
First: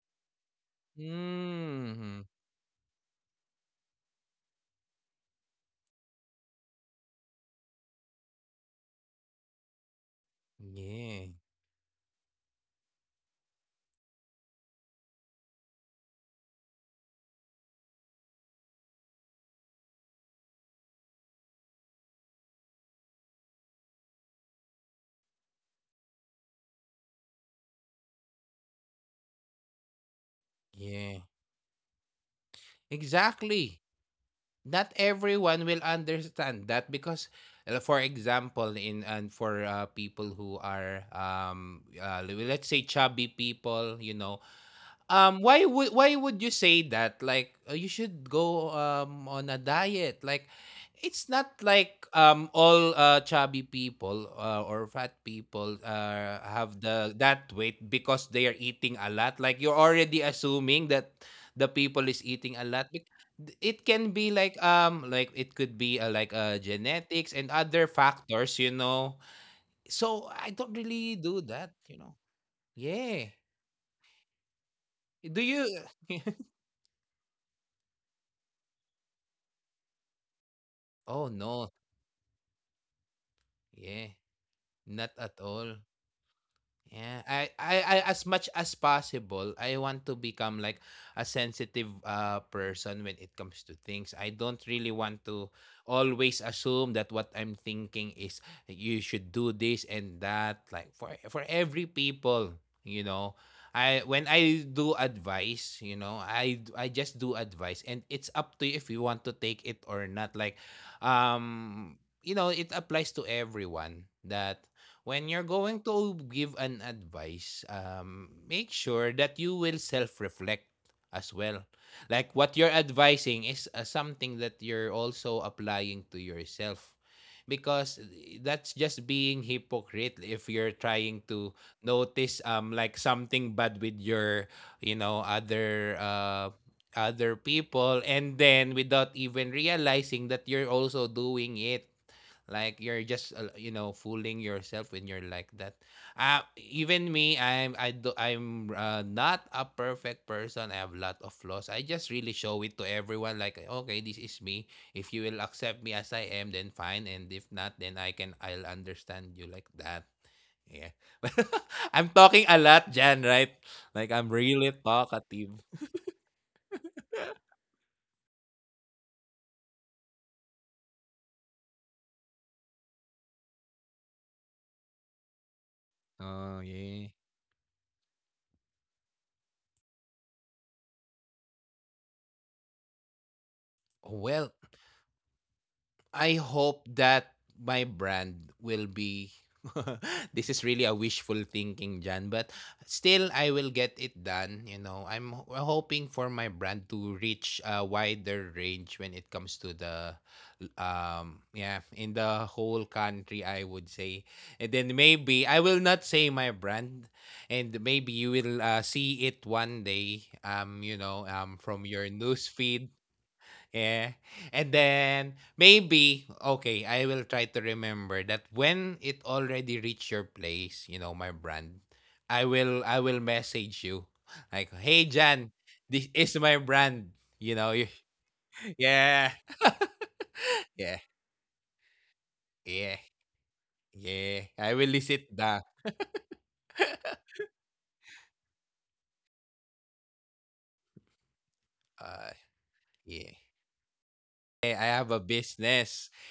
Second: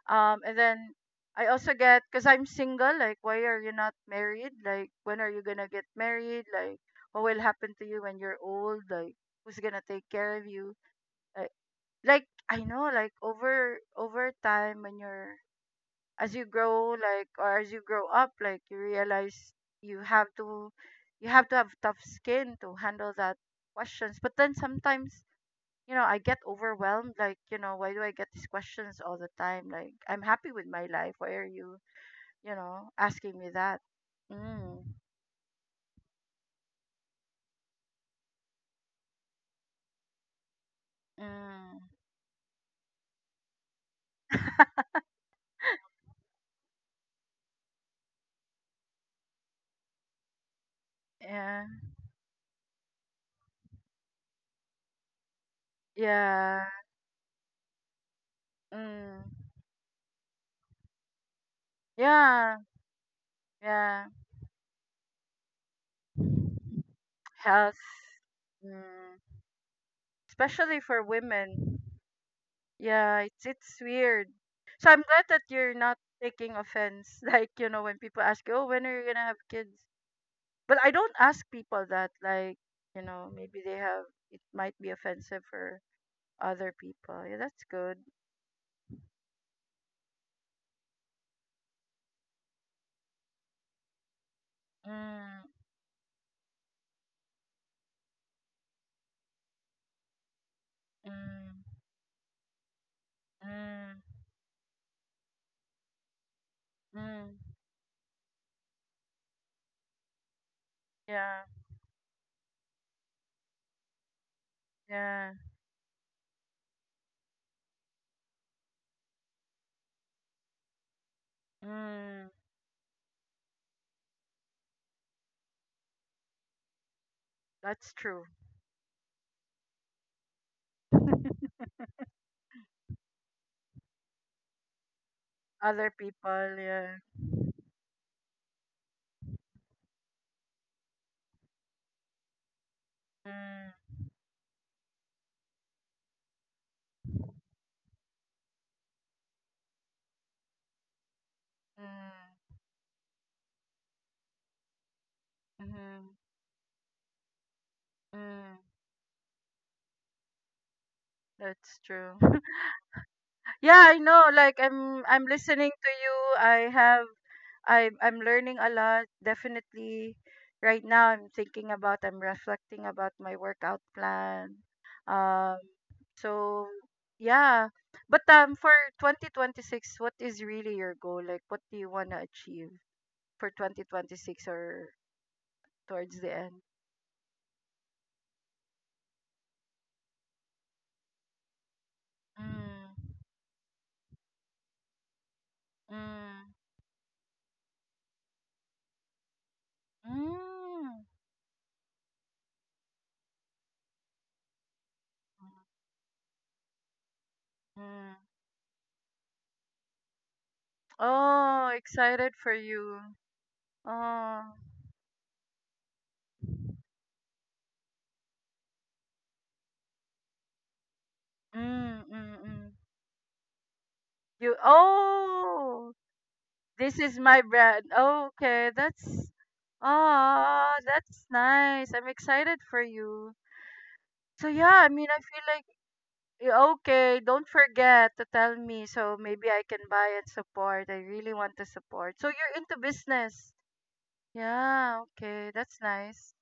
Um, and then I also get Hmm. because I'm single. Like, why are you not married? Like, when are you gonna get married? Like, what will happen to you when you're old? Like, who's gonna take care of you? Yeah. Like, like I know, like over over time when you're as you grow, like or as you grow up, like you realize you have to you have to have tough skin to handle that questions. But then sometimes you know, I get overwhelmed. Like, you know, why do I get these questions all the time? Like, I'm happy with my life. Yeah. Why are you, you know, asking me that? Exactly. Mm. Not everyone will understand that because, uh, for example, in and for uh, people who are Mm. um uh, le- let's say chubby people, you know. Um, why would why would you say that? Like uh, you should go um on a diet. Like it's not Yeah. like um all uh, chubby people uh, or fat people uh, Yeah. have the that weight because they are eating Mm. a lot. Like you're already assuming that the people is Yeah. eating a lot. Bec- It Yeah. can be like um like it could be uh, like uh genetics and Health. other factors, you Mm. know. So I don't Especially for really do that, women. you know. Yeah, Yeah. it's it's weird. So I'm glad that Do you're you? not taking offense. Like, you know, when people ask you, oh, when are you gonna have kids? But I don't Oh ask no, people that like you know maybe they have yeah, it might be not at offensive all. for other people. Yeah, Yeah, I, that's I, I, good. as much as possible, I want to become like a sensitive uh, person when it comes to things. I don't really want Mm, to always assume that what I'm thinking is you should do this and that. Like for for mm, every people, you know, I mm, when I do advice, you know, I I just mm. do advice, and it's up to you if you want to take it or not. Like, Yeah, um, you know, it applies to everyone that when yeah. you're going to give an advice, um, make sure that you will self reflect as well. Mm, Like what you're advising is uh, something that you're also applying to yourself. that's Because true. eh, that's just being hypocrite if you're trying to notice um like something bad with your, you know, Other other uh people, yeah. other people, and then without even realizing that you're also doing it, like you're just uh, you Mm, know, fooling yourself when you're like that. Uh, even me, I'm I do, I'm uh, not a perfect person. I have a lot of flaws. I just mm, really show it to everyone. Like okay, this is me. If you will accept me mm, as I am, then fine. And if not, then I can mm. I'll understand you like that. Yeah, That's I'm true. talking a lot, Jan. Right? yeah, I Like know. I'm Like really I'm, I'm talkative. listening to you. I have I'm I'm learning a lot. Definitely, right now I'm thinking about I'm reflecting about my workout plan. Um, so Oh yeah. yeah, but um, for twenty twenty-six, what is really your goal? Like, what do you want to achieve for twenty twenty-six Well, or towards the I end? hope that my brand will be this is really a wishful thinking, Jan, but Mm, still I will get it done. You know, I'm ho- hoping for mm, my brand to reach a wider range when it comes to the mm, um yeah, in the whole country I would say. And then maybe I will not say my brand, and mm. maybe you will uh, see it one day um you know um Oh, from your excited for news you. feed. Yeah. Oh, And then maybe okay, I will try to remember that when it already reach your place, you know, my brand, mm, mm, I mm. will I will message you. You. Like, "Hey Jan, Oh. this is my This is brand." my You know, brand. you, Oh, okay, that's yeah. oh, Yeah. that's nice. I'm excited for Yeah. you. So Yeah. yeah, I I will mean, I visit feel like the y- okay, don't forget to tell me so maybe I can buy and support. I really want to support. So uh you're into yeah. business. Eh, I Yeah, have a okay, that's business. nice.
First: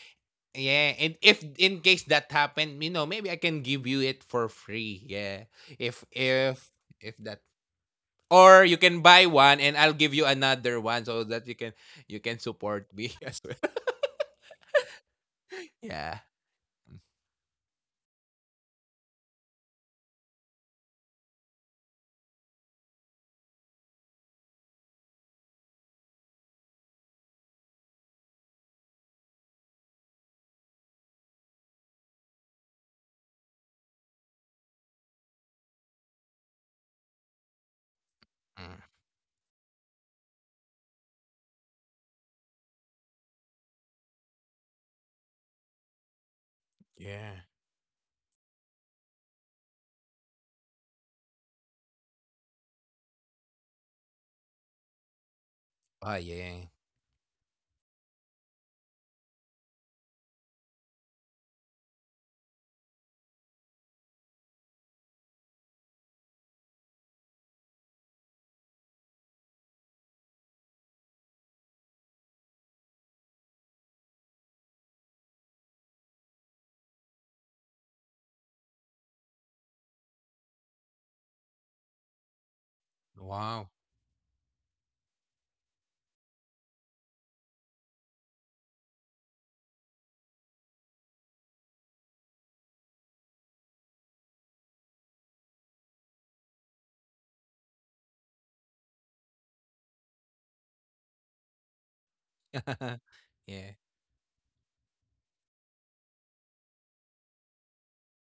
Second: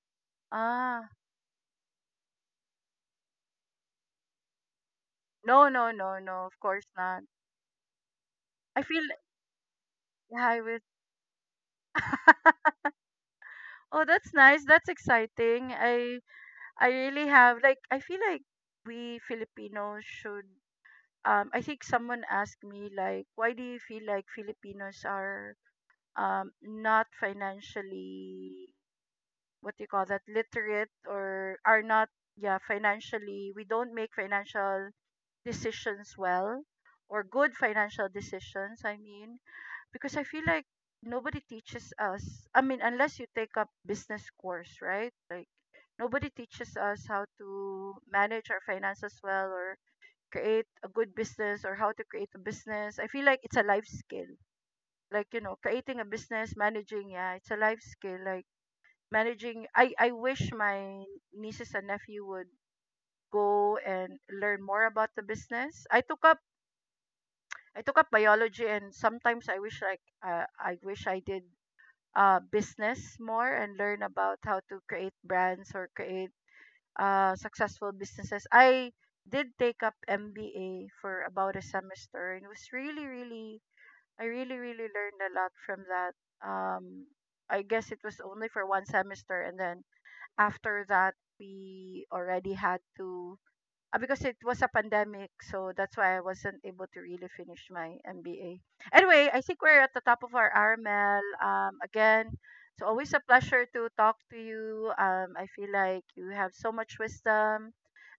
Yeah, Ah, and if in case that happened, you know, maybe I can give you it for free. Yeah. no, no, If no, no, if of course if not. that Or you I can feel buy one and I'll give you yeah, I another would. one so that you can you can support me as well. Oh, that's nice. That's exciting. Yeah. I I really have like I feel like we Filipinos should, um, I think someone asked me like, why do you feel like Filipinos are um, not financially, what do you call that, literate or are not, yeah, financially we don't make financial decisions well or good financial Mm. decisions I mean because I feel like nobody teaches us, I mean unless you take up business course, right? Like nobody teaches us how Yeah. to manage our finances well or create a good business or how to create a business. I feel like it's a life skill. Like, you know, creating a Oh business, yeah. managing, yeah, it's a life skill. Like managing I, I wish my nieces and nephew would go and learn more about the business. I took up I took up biology and sometimes I wish like uh, I wish I did uh business more and learn about how to create brands or create uh, successful businesses. I did take up M B A for about a semester and it was really, really, Wow. I really, really learned a lot from that. Um, I guess it was only for one semester. And then after that, we already had to, uh, because it was a pandemic, so that's why I wasn't able to really finish my M B A. Anyway, I think we're at the top of our hour, Mel. Um, again, it's always a pleasure Yeah. to talk to you. Um, I feel like you have so much wisdom.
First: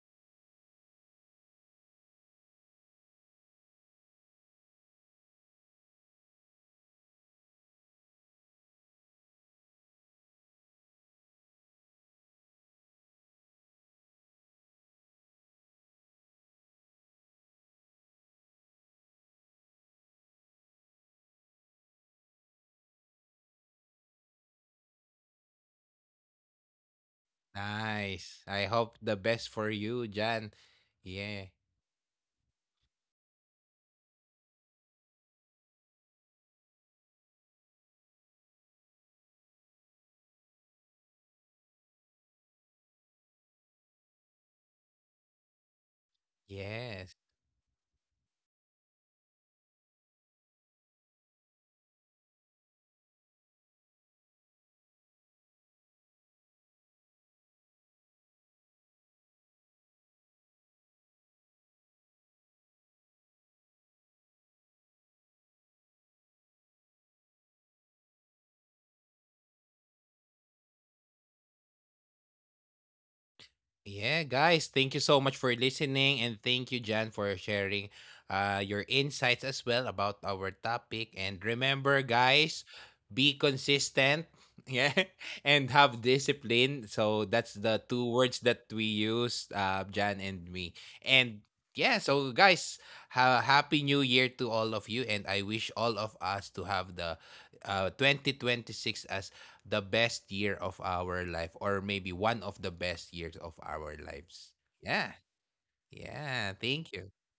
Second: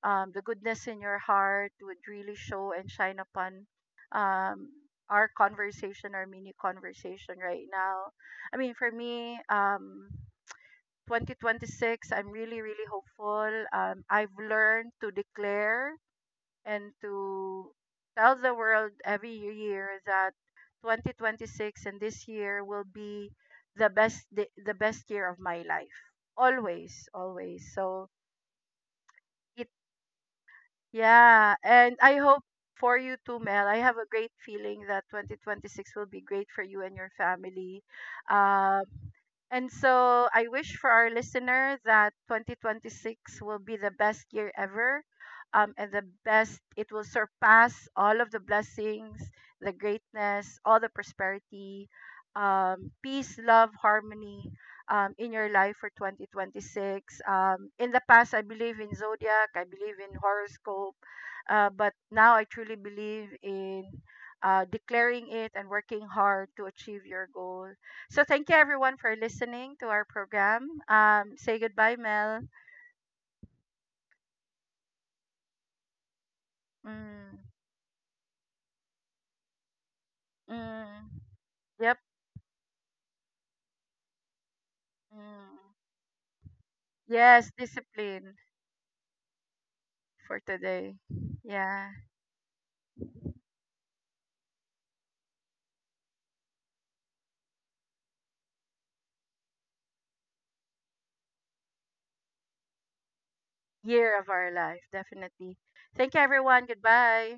Um, the goodness in your heart would really show and shine upon, um, our conversation, our mini conversation right now. I mean, for me, um, twenty twenty-six, I'm really, really hopeful. Um, I've learned to declare and to tell the world every year that twenty twenty-six and this year will be the best the, the best year of my life, always, always so Nice. I hope the best it for you, Jan. Yeah. yeah, and I hope for you too, Mel. I have a great feeling that twenty twenty-six will be great for you and your family. Um, and so I wish for our listener that twenty twenty-six will be the best year ever. Um, and the best, it will Yes. surpass all of the blessings, the greatness, all the prosperity, um, peace, love, harmony, um, in your life for twenty twenty-six. Um, in the past, I believe in zodiac, I believe in horoscope, uh, but now I truly believe in, uh, declaring it and working hard to achieve your goal. So, thank you everyone for listening to our program. Um, say goodbye, Mel. Yeah, guys, thank you so much for listening, and thank you, Jan, for Mm, sharing uh, your insights as well about our mm, topic. And yep. remember, guys, be consistent. Yeah, Mm. and have discipline. So Yes, that's the two discipline words that we use, uh, Jan for and me. today. And Yeah, yeah, so guys, ha- happy new year to all of you. And I wish all of us to have the uh, twenty twenty-six as the best year of our life, or maybe one of the best years of our year of lives. our life, Yeah. definitely. Thank you, Yeah. everyone. Thank you. Goodbye.